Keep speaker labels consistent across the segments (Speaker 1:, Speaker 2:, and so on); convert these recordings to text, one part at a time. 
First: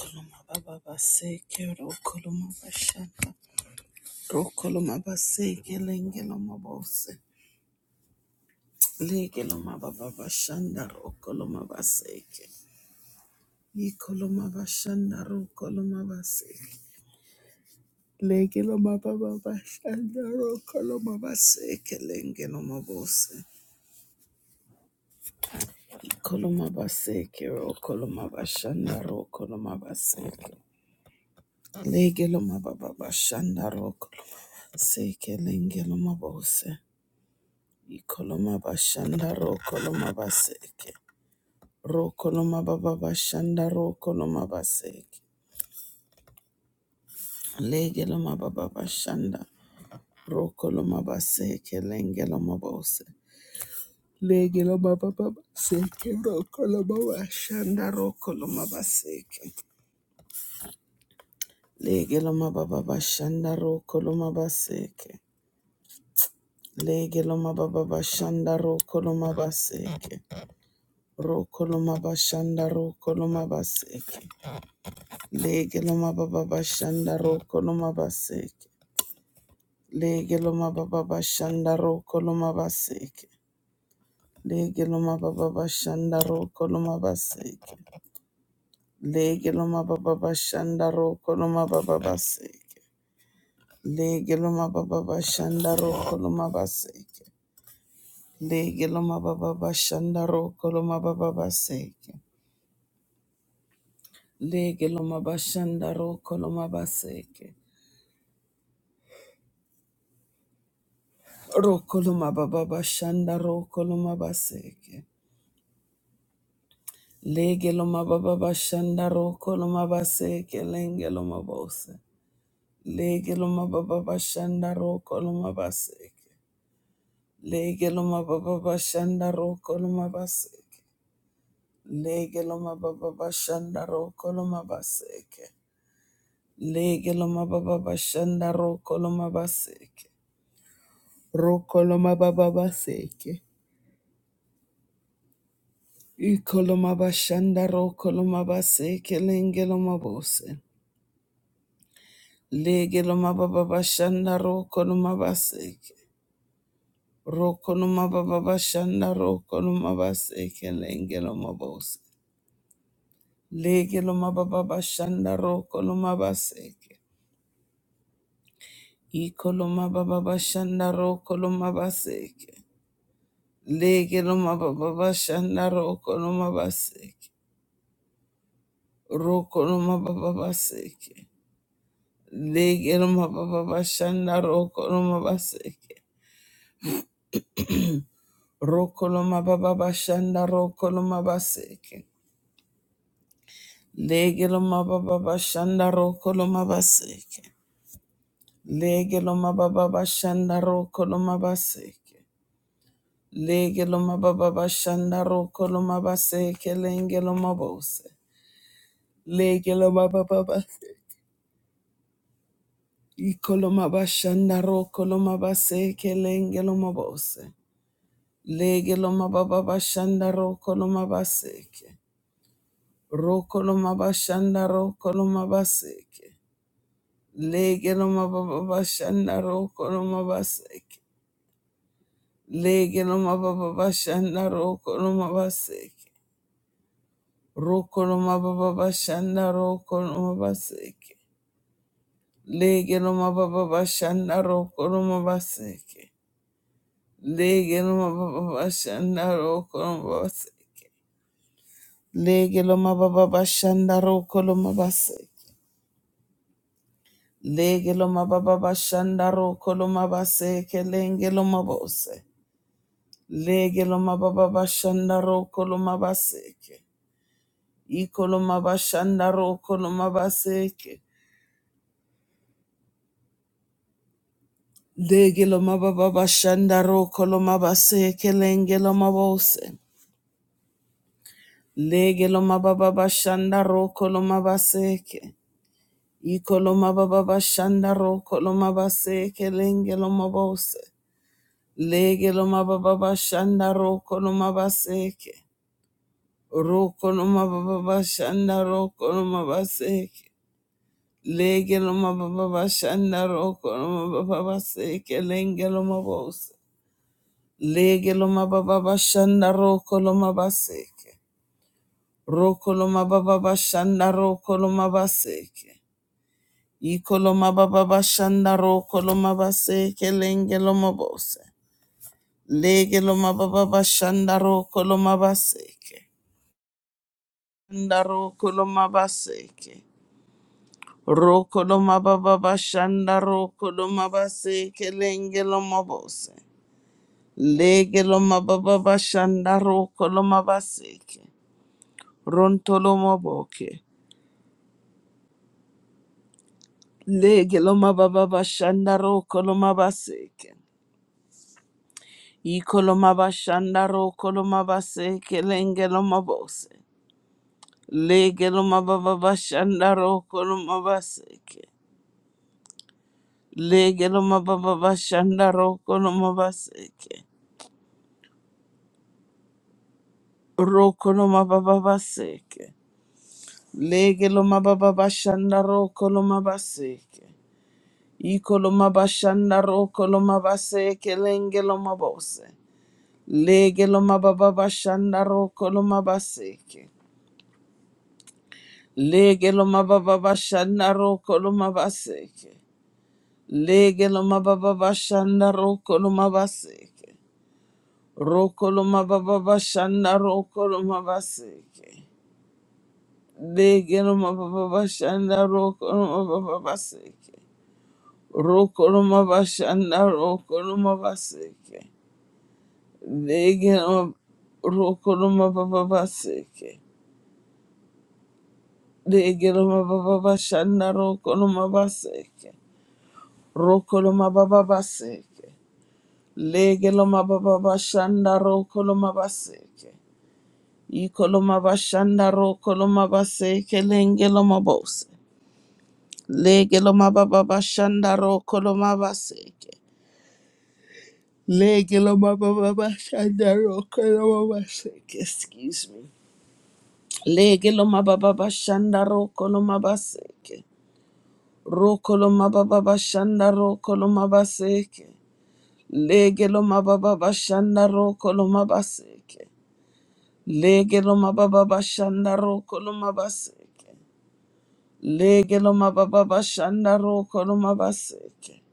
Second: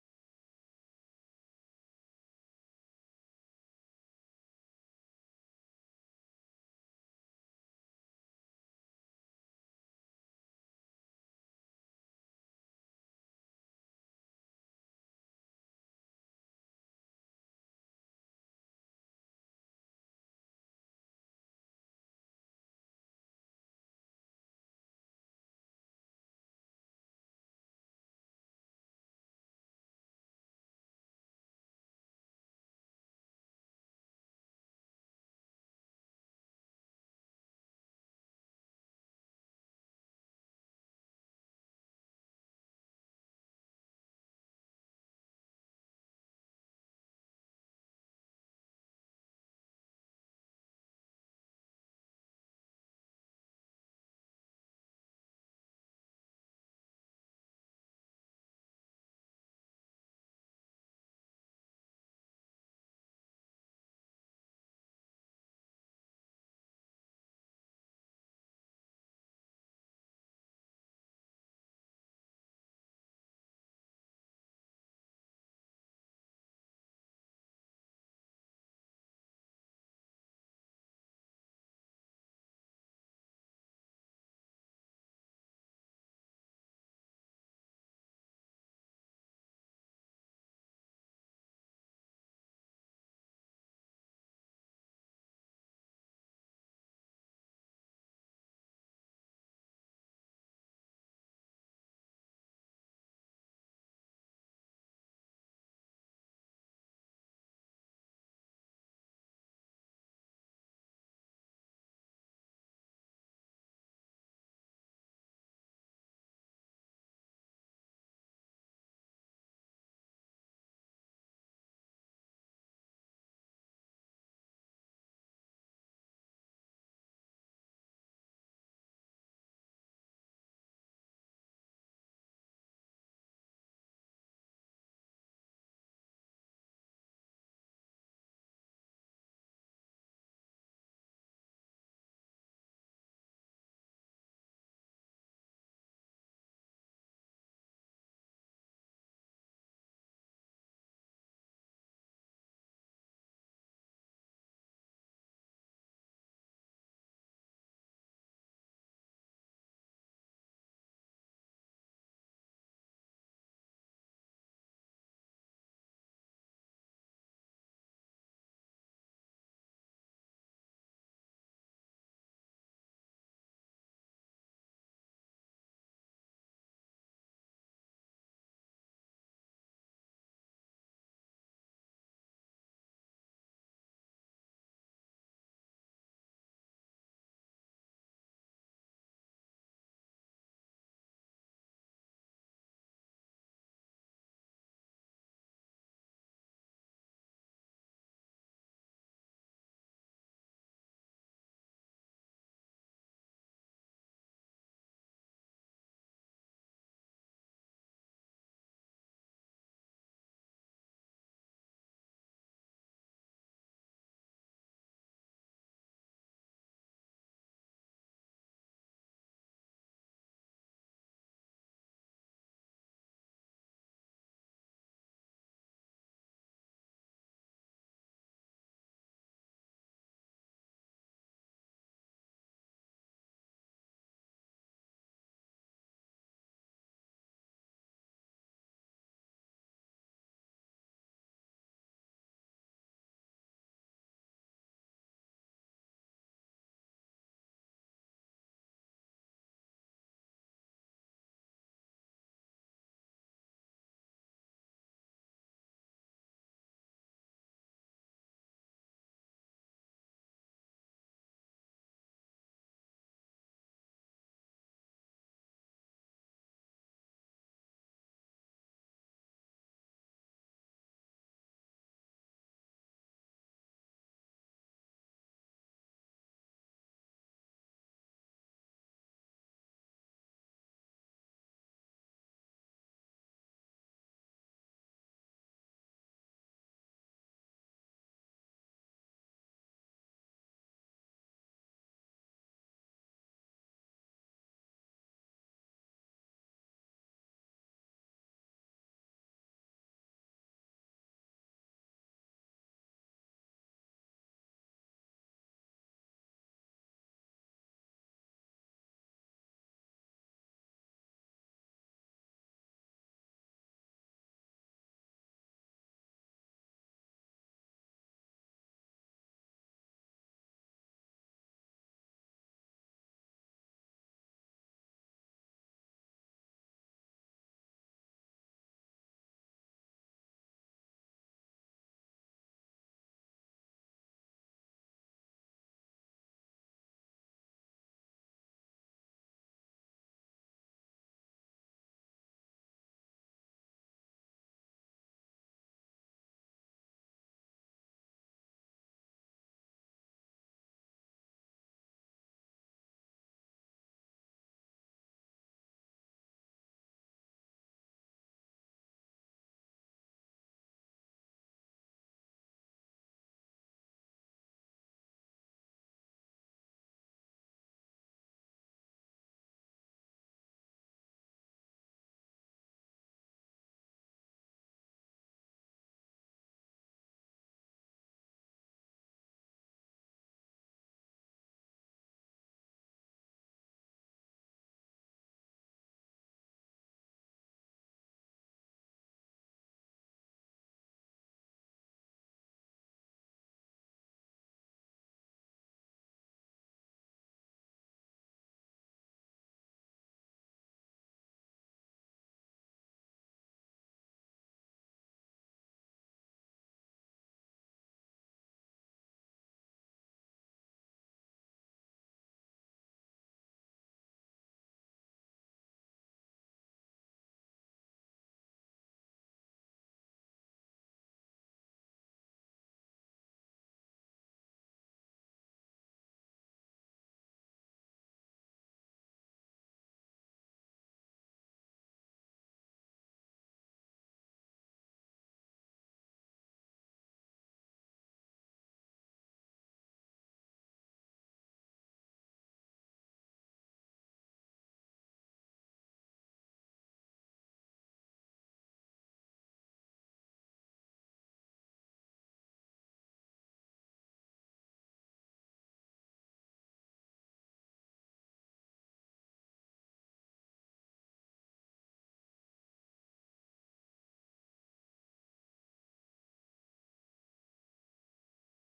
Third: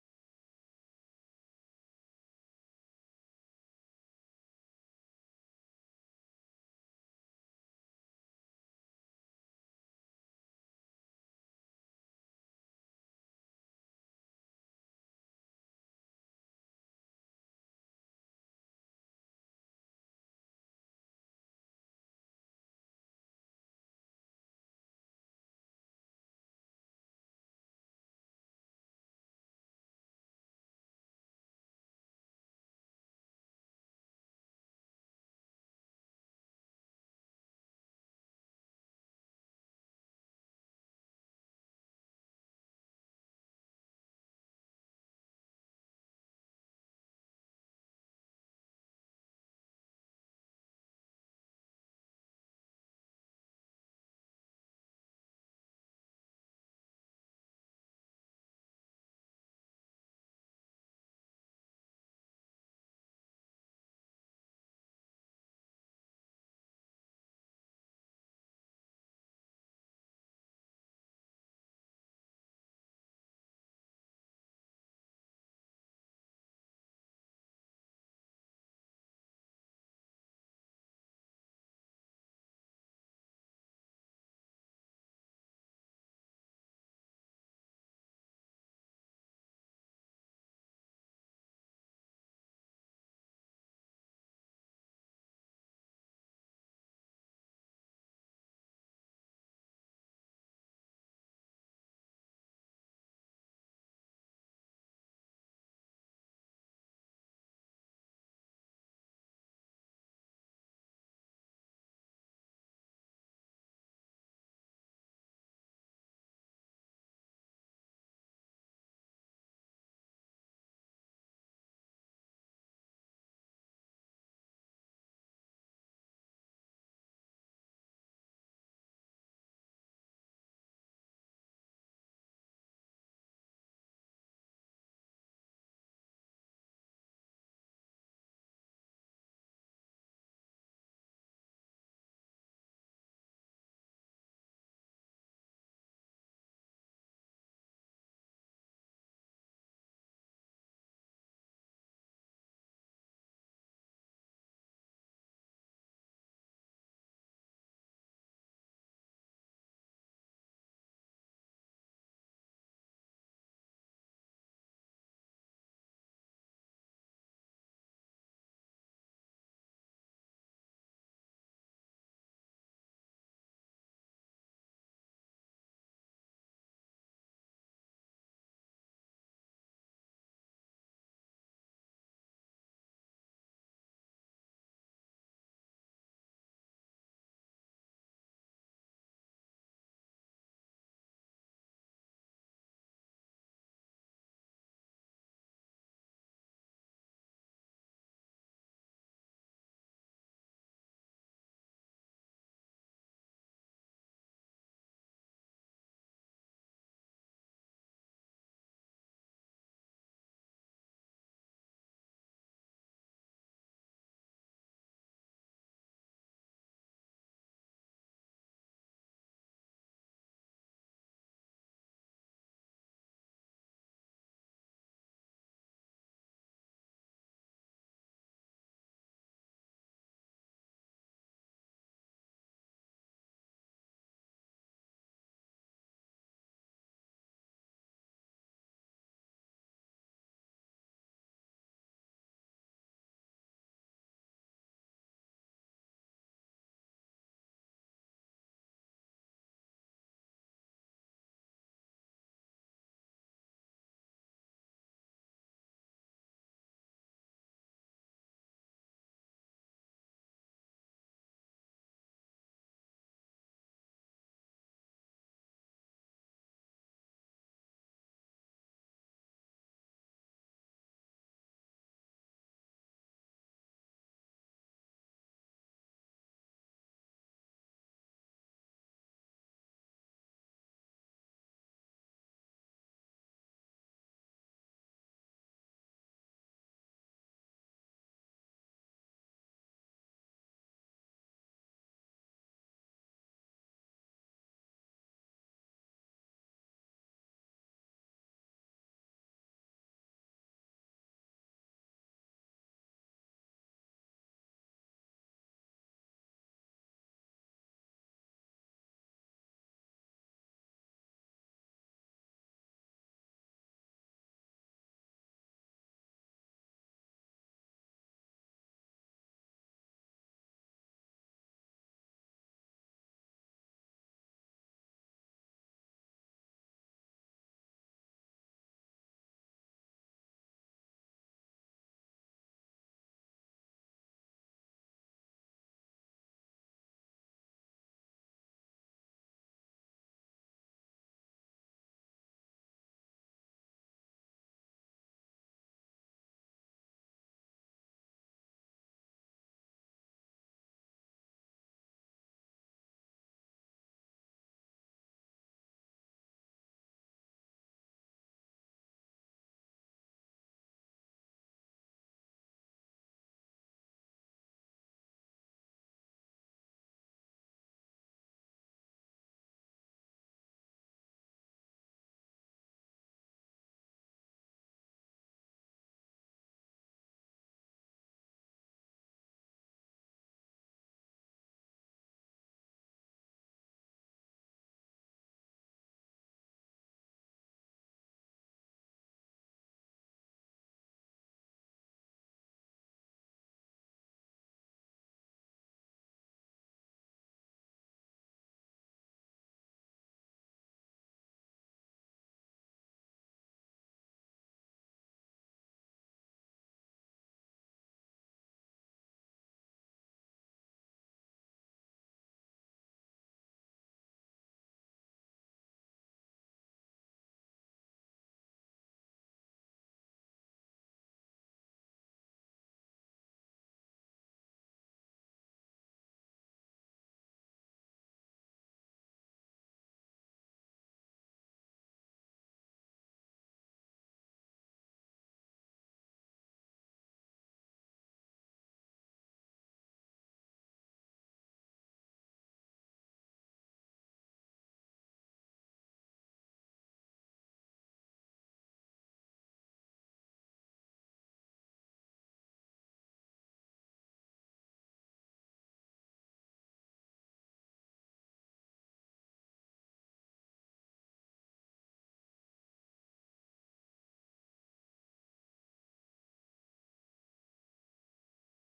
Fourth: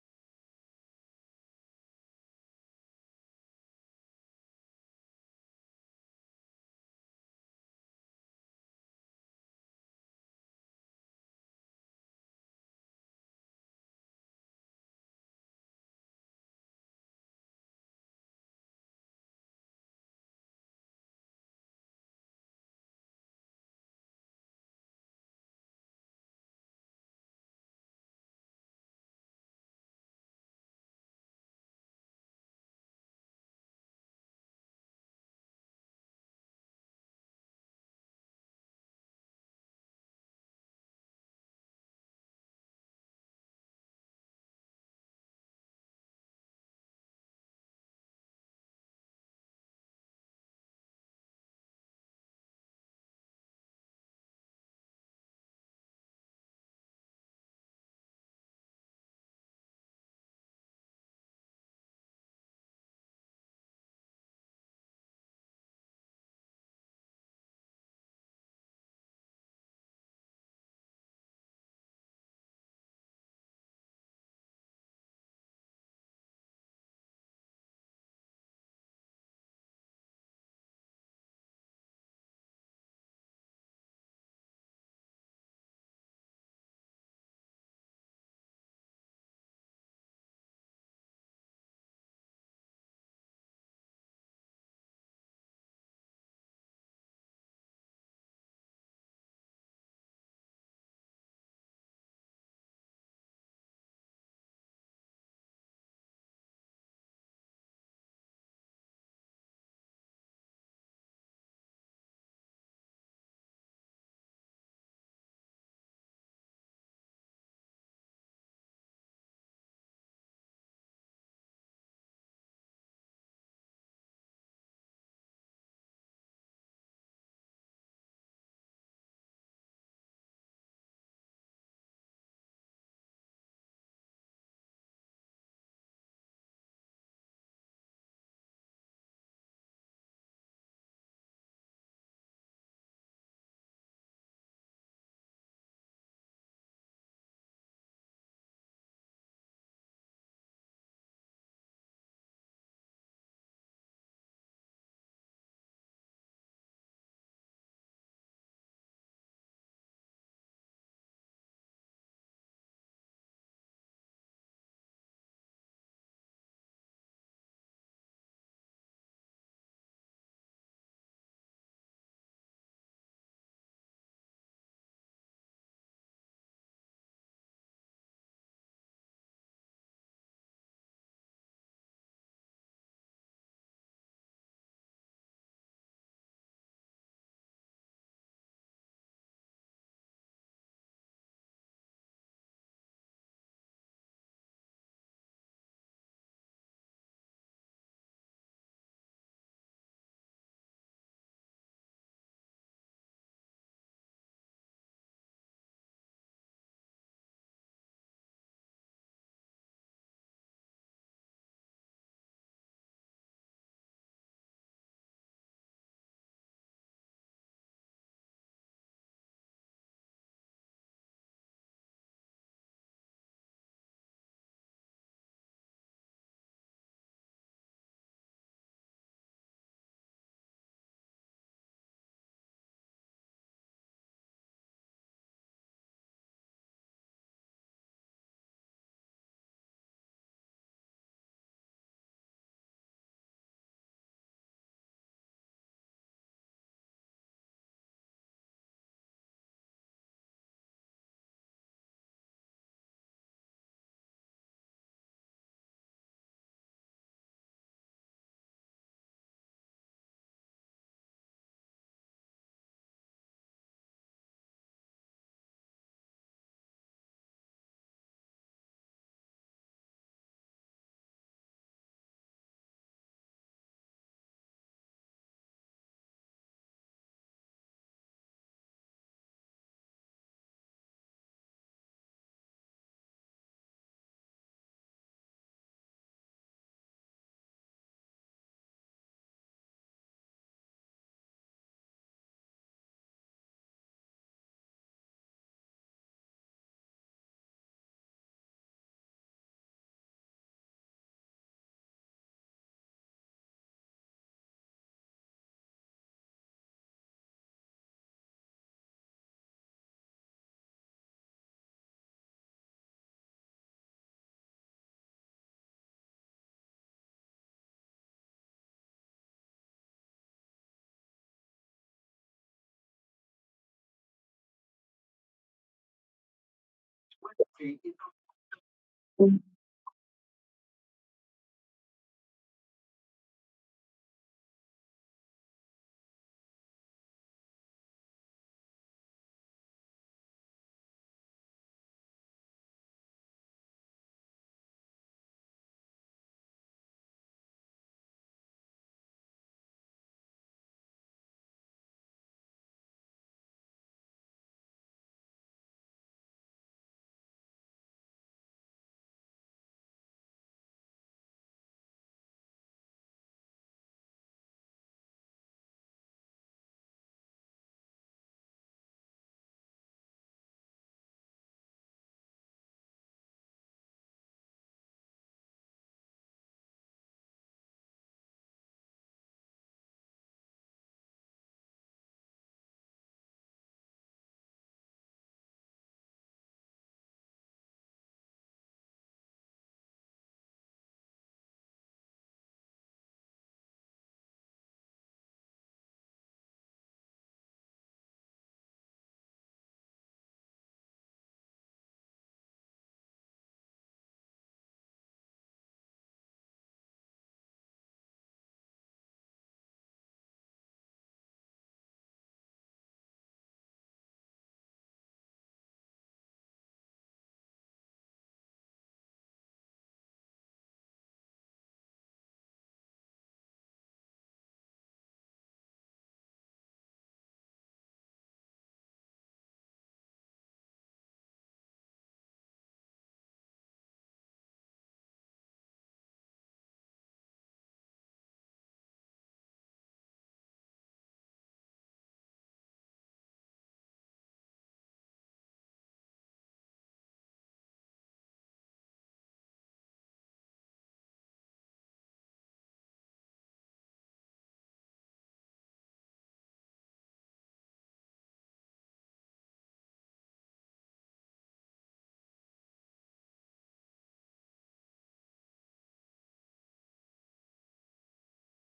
Speaker 1: Koloma baba baseke ro koloma bashaka ro koloma baseke lenge loma bose lege loma baba bashanda ro koloma baseke i koloma bashanda ro koloma baseke lege loma baba bashanda ro koloma baseke lenge loma bose i koloma baseke ro koloma bashanda ro koloma baseke lege loma baba bashanda ro koloma baseke lenge loma bose Ikoloma bashanda ro koloma baseke. Ro koloma baba bashanda ro koloma baseke. Legeloma baba bashanda ro koloma baseke lengeloma bose. Legeloma baba baseke ro koloma bashanda ro koloma baseke. Legeloma baba bashanda ro koloma baseke. Legeloma baba bashanda ro koloma baseke. Ro koloma bashanda ro koloma baseke. Lege loma baba bashanda roko loma baseke. Lege loma baba bashanda roko loma baseke. Lege loma baba bashanda roko loma baseke. Lege loma baba bashanda roko loma baba baseke. Lege loma baba bashanda roko loma baseke. Lege loma baba bashanda roko loma baba baseke. Lege loma bashanda roko loma baseke. Roko loma baba bashanda roko loma baseke. Lege loma baba bashanda roko loma base kelenge loma bose. Lege loma baba bashanda roko loma base. Lege loma baba bashanda roko loma base. Lege loma baba bashanda roko loma base. Lege loma baba bashanda roko loma base. Roko loma baba base. Iko loma bashanda roko loma base kelenge loma bose. Lege loma baba bashanda roko loma baseke. Roko loma baba bashanda roko loma baseke lenge loma bose. Lege loma baba bashanda roko loma baseke. Iko loma baba bashanda roko loma baseke. Lege loma baba bashanda roko loma baseke. Roko loma baba baseke. Lege loma baba bashanda roko loma baseke. Rokoloma baba bashanda rokoloma baseke. Legeloma baba bashanda rokoloma baseke. Legeloma baba bashanda rokoloma baseke. Legeloma baba bashanda rokoloma baseke lengeloma bose. Legeloma baba baseke. Ikoloma bashanda rokoloma baseke lengeloma bose. Legeloma baba bashanda rokoloma baseke. Rokolomabashanda rokolomabaseke. Legelomababashanda rokolomabaseke. Legelomababashanda rokolomabaseke. Rokolomababashanda rokolomabaseke. Legelomababashanda rokolomabaseke. Legelomababashanda rokolomabaseke. Legelomababashanda rokolomabaseke. Lege lo mababa bashandaro koloma base kelenge lo mabose. Lege lo mababa bashandaro koloma baseke. Ikoloma bashandaro koloma baseke. Lege lo mabaseke. Legelo mababa bashandaro koloma baseke lenge lo mabose. Lege lo mabaseke. Iko lo mababa bashandaro koloma baseke. Ikoloma baba bashandaro koloma baseke lo mabose. Lege lo mababa shanda roko lo mabaseke. Roko lo mababa shanda roko lo mabaseke. Lege lo mababa shanda roko lo mababa Lenge lo mabose. Lege lo mababa shanda roko lo mabaseke. Roko lo mababa shanda roko lo mabaseke. Iko lo mababa shanda roko lo mabaseke. Lenge lo mabose. Lege loma baba bashanda roko loma Shanda roko loma baseke. Roko loma bashanda roko loma lenge loma Lege loma baba bashanda roko loma Ronto loma Lege loma baba bashanda roko loma Iko loma roko loma lenge loma Legeloma baba bashanda roko loma baseke. Legeloma baba bashanda roko loma baseke. Roko loma baba baseke. Legeloma baba bashanda roko loma baseke. Iko loma bashanda roko loma baseke lenge loma bose. Legeloma baba bashanda roko loma baseke. Legeloma baba bashanda roko loma baseke. Lege lo mababa bashanda roko lo mabaseke. Roko lo mababa bashanda roko lo mabaseke. Lege lo mababa bashanda roko lo mababa baseke. Roko lo mabashanda roko lo mabaseke. Lege lo roko lo mababa baseke. Lege lo mababa bashanda roko lo mabaseke. Roko lo mababa baseke. Legeloma baba bashanda ro koloma baseke. Ikoloma bashanda ro koloma baseke lengeloma bose. Legeloma baba bashanda ro koloma baseke. Legeloma baba bashanda ro koloma baseke. Excuse me. Legeloma baba bashanda ro koloma baseke. Ro koloma baba bashanda ro koloma baseke. Legeloma baba bashanda ro koloma baseke. Lege lo mababa bashanda roko lo mabaseke. Lege lo mababa bashanda roko lo mabaseke.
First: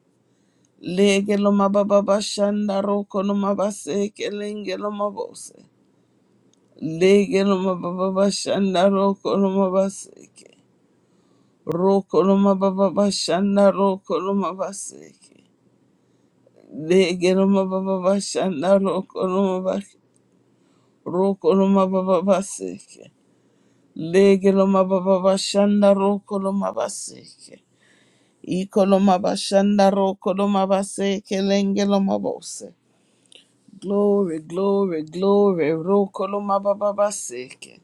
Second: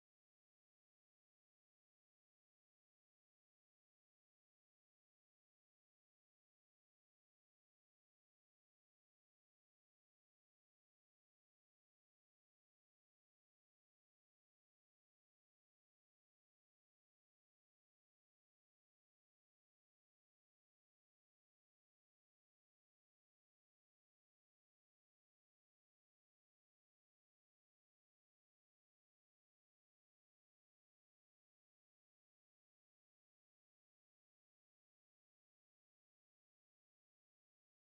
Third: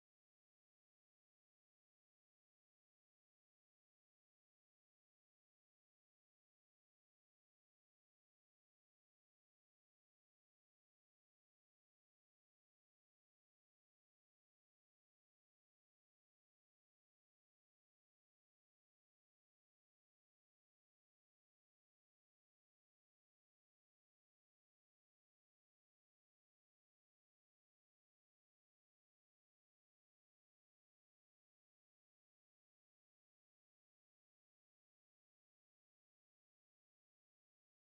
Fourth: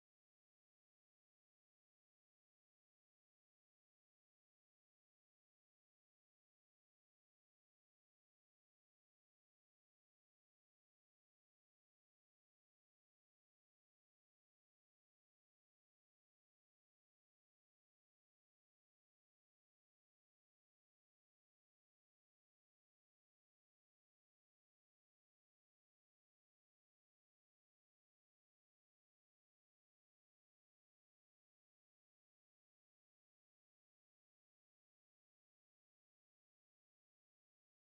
Speaker 1: Lege lo mababa bashanda roko lo mabaseke lenge lo mabose. Lege lo mababa bashanda roko lo mabaseke. Roko lo mababa bashanda roko lo mabaseke. Lege lo mababa bashanda roko lo mabaseke. Roko lo mababa baseke. Lege loma baba bashanda roko loma baseke. Iko loma bashanda roko loma baseke lenge loma bose. Glory, glory, glory. Roko loma baba baseke.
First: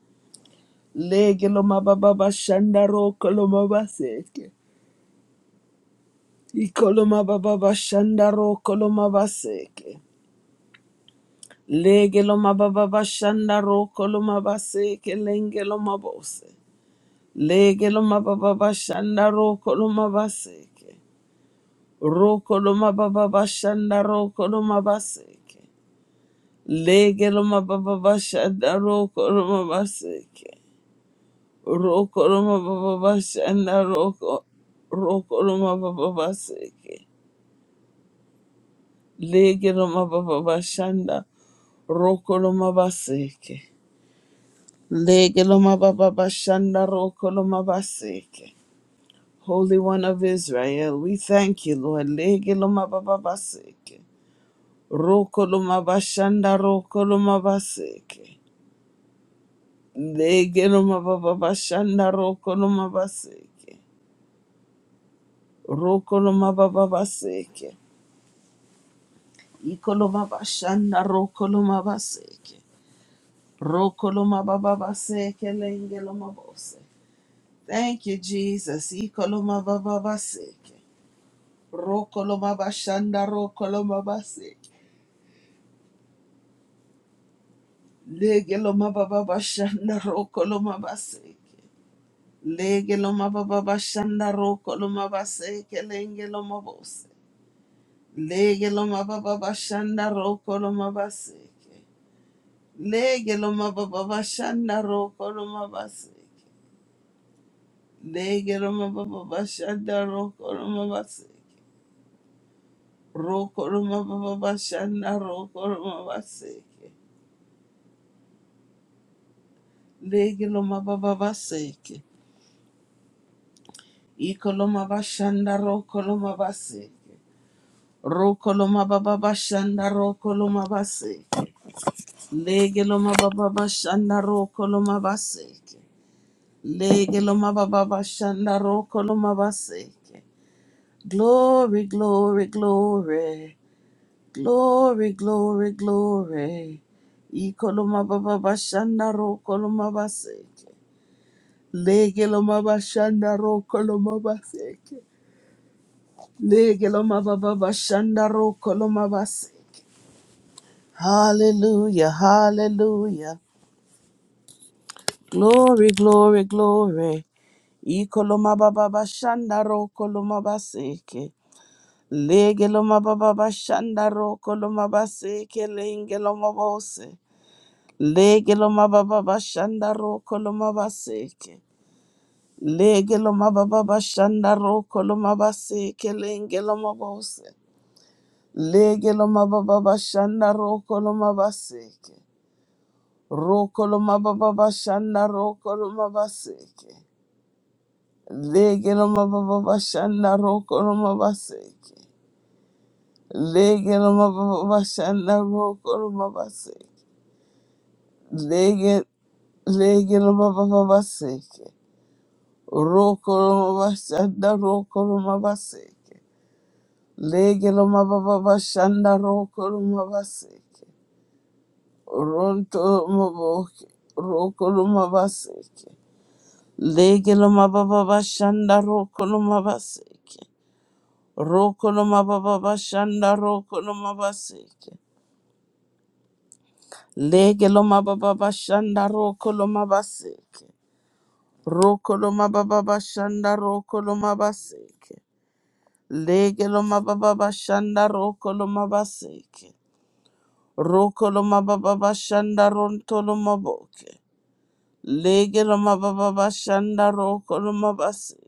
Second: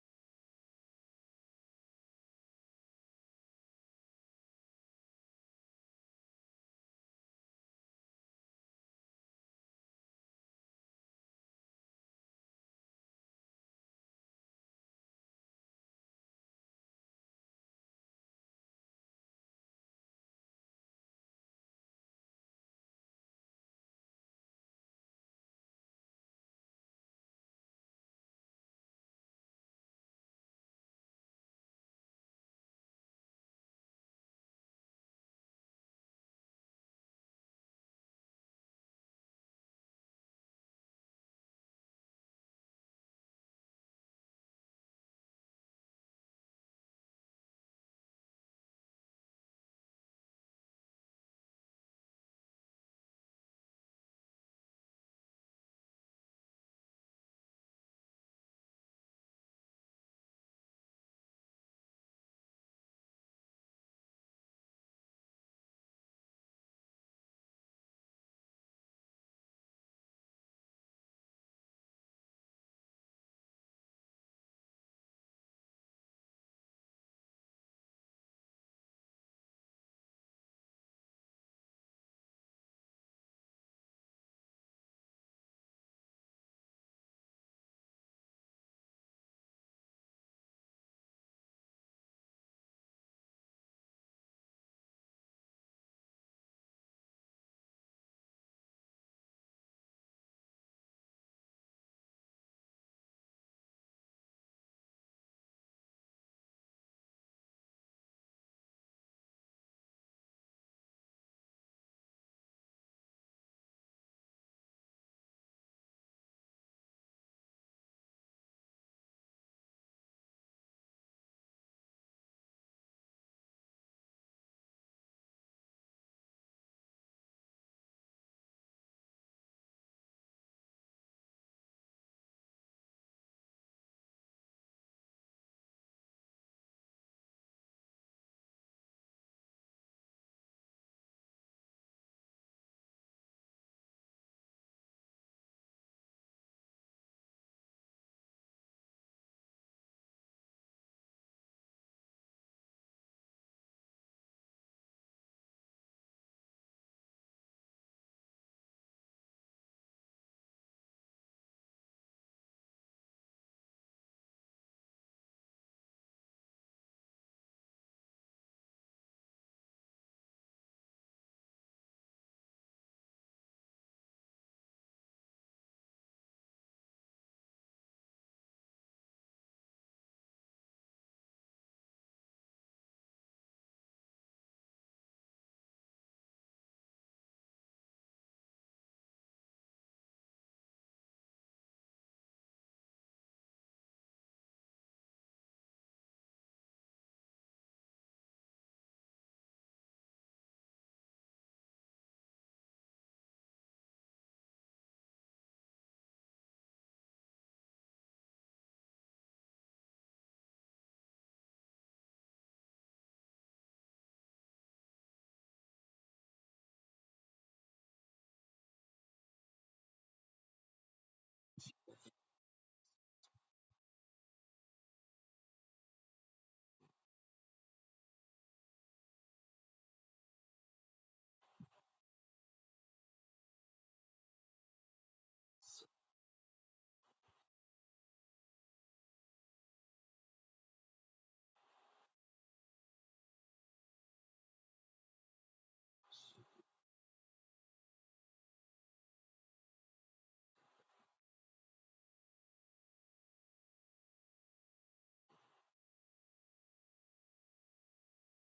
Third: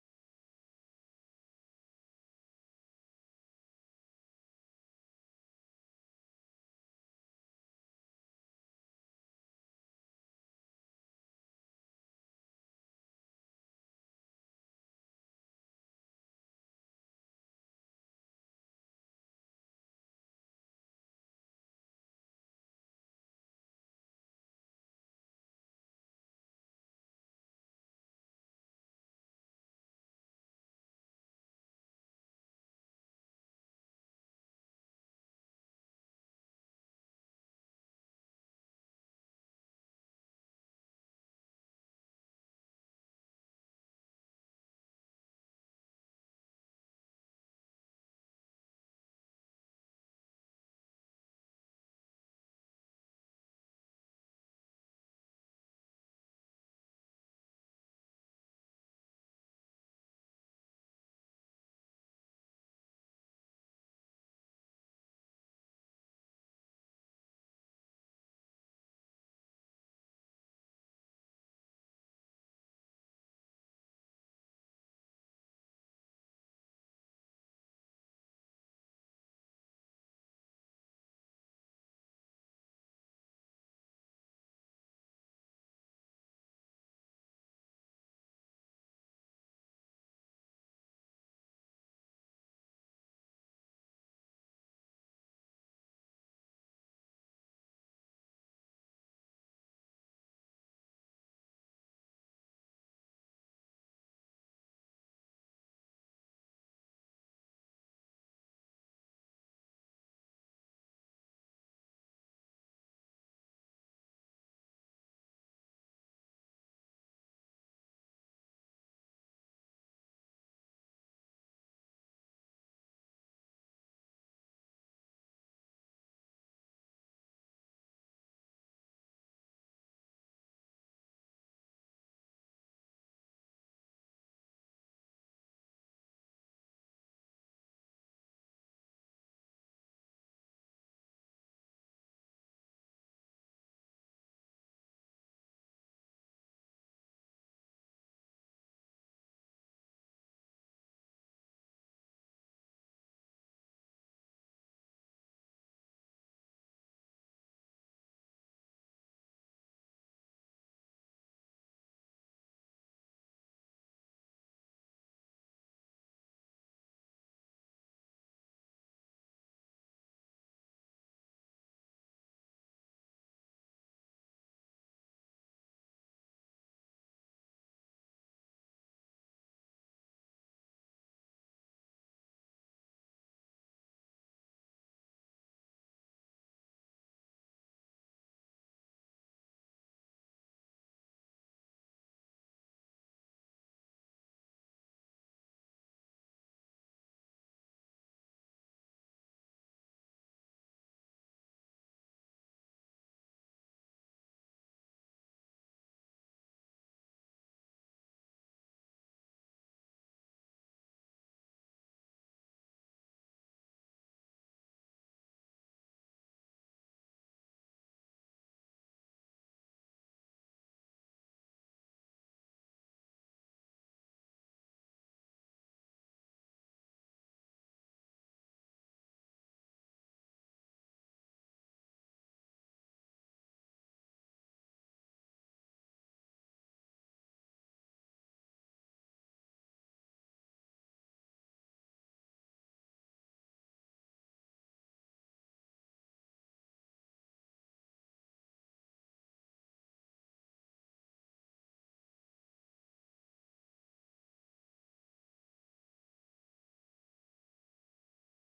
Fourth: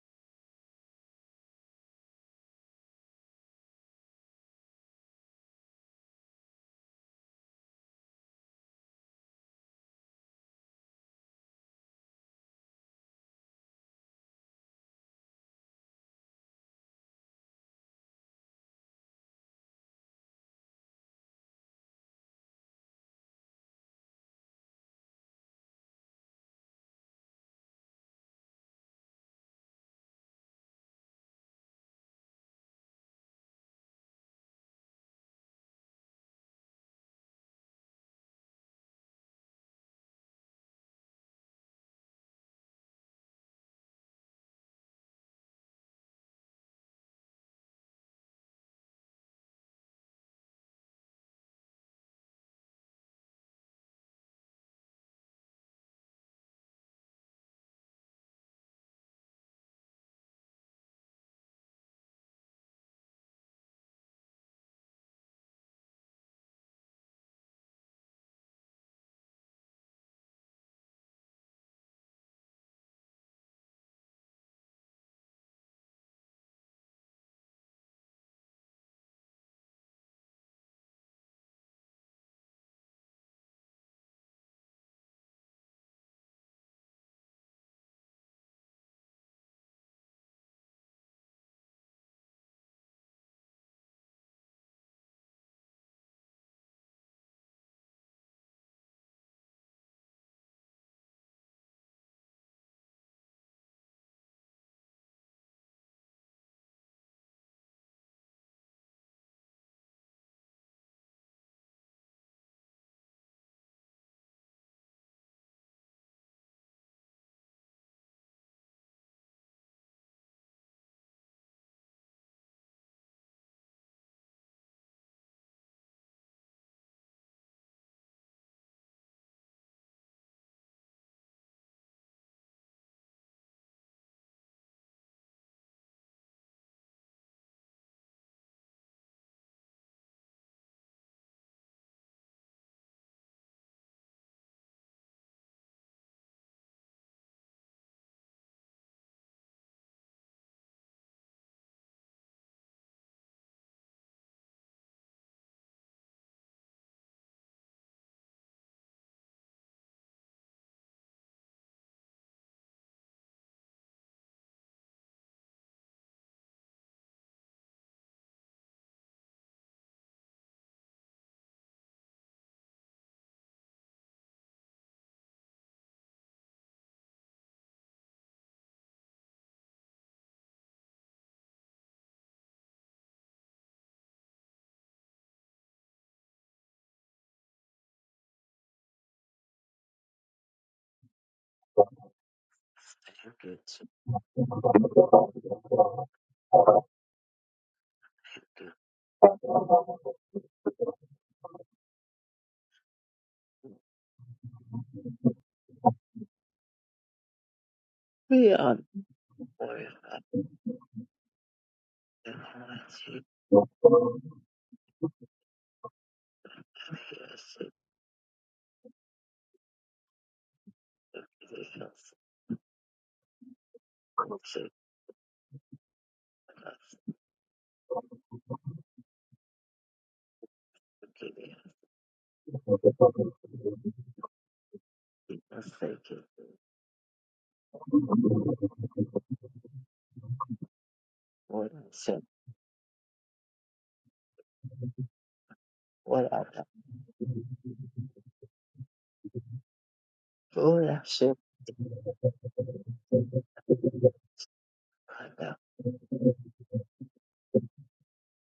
Speaker 1: Lege loma baba bashanda roko loma baseke. Iko loma baba bashanda roko loma baseke. Lege loma baba bashanda roko loma baseke lenge loma bose. Lege loma baba bashanda roko loma baseke. Rokoloma baba bashanda rokoloma baseke. Legeloma baba bashanda rokoloma baseke. Rokoloma baba bashanda roko rokoloma baba baseke. Legeloma baba bashanda rokoloma baseke. Legeloma baba bashanda rokoloma baseke. Holy One of Israel, we thank you, Lord. Legeloma baba baseke. Rokoloma bashanda rokoloma baseke. Legeloma baba bashanda rokoloma baseke. Rokoloma baba baseke. Ikoloma bashanda rokoloma baseke. Rokoloma baba baseke lengeloma bose. Thank you, Jesus. Ikoloma baba baseke. Rokoloma bashanda rokoloma baseke. Legeloma baba bashanda rokoloma baseke. Lege lo mababa shanda roko lo mabase kelenge lo mabose. Lege lo mababa shanda roko lo mabase. Lege lo mababa shanda roko lo mabase. Lege lo mababa shanda roko lo mabase. Roko lo mababa shanda roko lo mabase. Lege lo mababa seke. Iko lo mabashanda roko lo mabase. Roko lo mababa shanda roko lo mabase. Lege loma baba bashanda roko loma baseke. Lege loma baba bashanda roko loma baseke. Glory, glory, glory. Glory, glory, glory. Iko loma baba bashanda roko loma baseke. Lege loma bashanda roko loma baseke. Lege loma baba bashanda roko loma baseke. Hallelujah, hallelujah. Glory, glory, glory. Ikoloma baba bashanda ro koloma baseke. Legeloma baba bashanda ro koloma baseke lengeloma bose. Legeloma baba bashanda ro koloma baseke. Legeloma baba bashanda ro koloma baseke lengeloma bose. Legeloma baba bashanda ro koloma baseke. Ro
Speaker 2: We
Speaker 1: koloma baba bashanda ro koloma baseke. Lege no mababa bashanda roko no mabaseke. Lege no mababa bashanda roko no mabaseke.
Speaker 2: are
Speaker 1: Lege
Speaker 2: born
Speaker 1: lege
Speaker 2: up
Speaker 1: no mababa baseke.
Speaker 2: in honesty,
Speaker 1: Roko no mabashanda roko no mabaseke.
Speaker 2: yes,
Speaker 1: Lege no mababa bashanda roko no mabaseke.
Speaker 2: it is us,
Speaker 1: Ronto no maboke roko
Speaker 2: it
Speaker 1: no mabaseke.
Speaker 2: us,
Speaker 1: Lege no mababa bashanda roko no mabaseke.
Speaker 2: it
Speaker 1: Rokoloma baba bashanda rokoloma baseke.
Speaker 2: is us, it is
Speaker 1: Legeloma baba bashanda rokoloma baseke.
Speaker 2: what I said,
Speaker 1: Rokoloma baba bashanda rokoloma baseke.
Speaker 2: what I got,
Speaker 1: Legeloma baba bashanda rokoloma baseke.
Speaker 2: what I said,
Speaker 1: Rokoloma baba bashanda rontoloma boke.
Speaker 2: I got
Speaker 1: Legeloma baba bashanda rokoloma baseke.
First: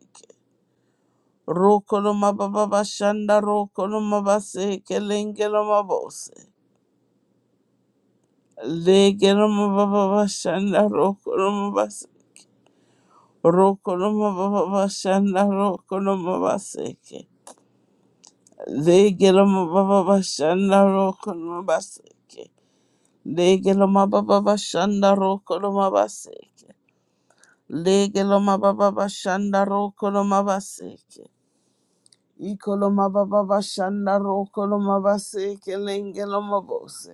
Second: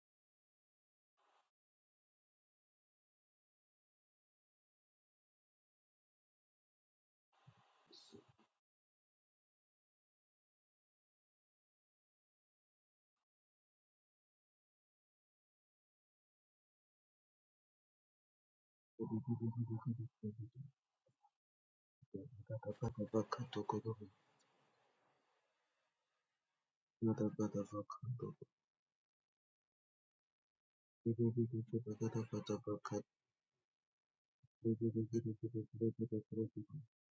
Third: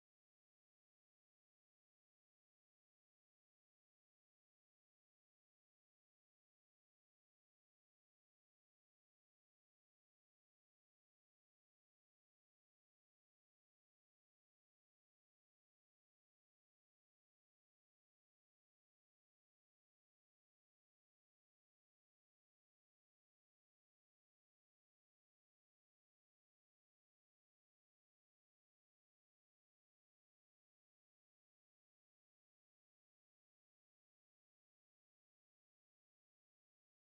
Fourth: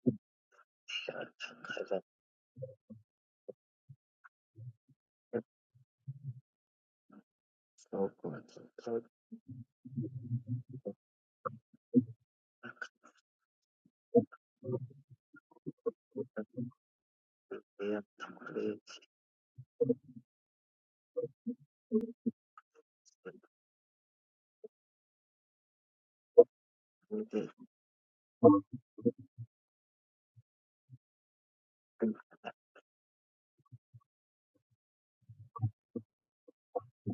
Speaker 2: shot, I got
Speaker 1: Rokoloma baba bashanda rokoloma baseke
Speaker 2: it,
Speaker 1: lengeloma bose.
Speaker 2: so good, so
Speaker 1: Legirama baba shanda rokoroma bas
Speaker 2: I got
Speaker 1: rokoroma baba bashanda rokoroma baseke.
Speaker 2: it, yeah, I'm ready,
Speaker 3: Zugudu
Speaker 1: Legirama baba shanda rokoroma baseke. Legirama baba bashanda rokoroma baseke. Legirama baba shanda rokoroma baseke. Ikoloma baba bashanda rokoroma baseke lengeloma bose.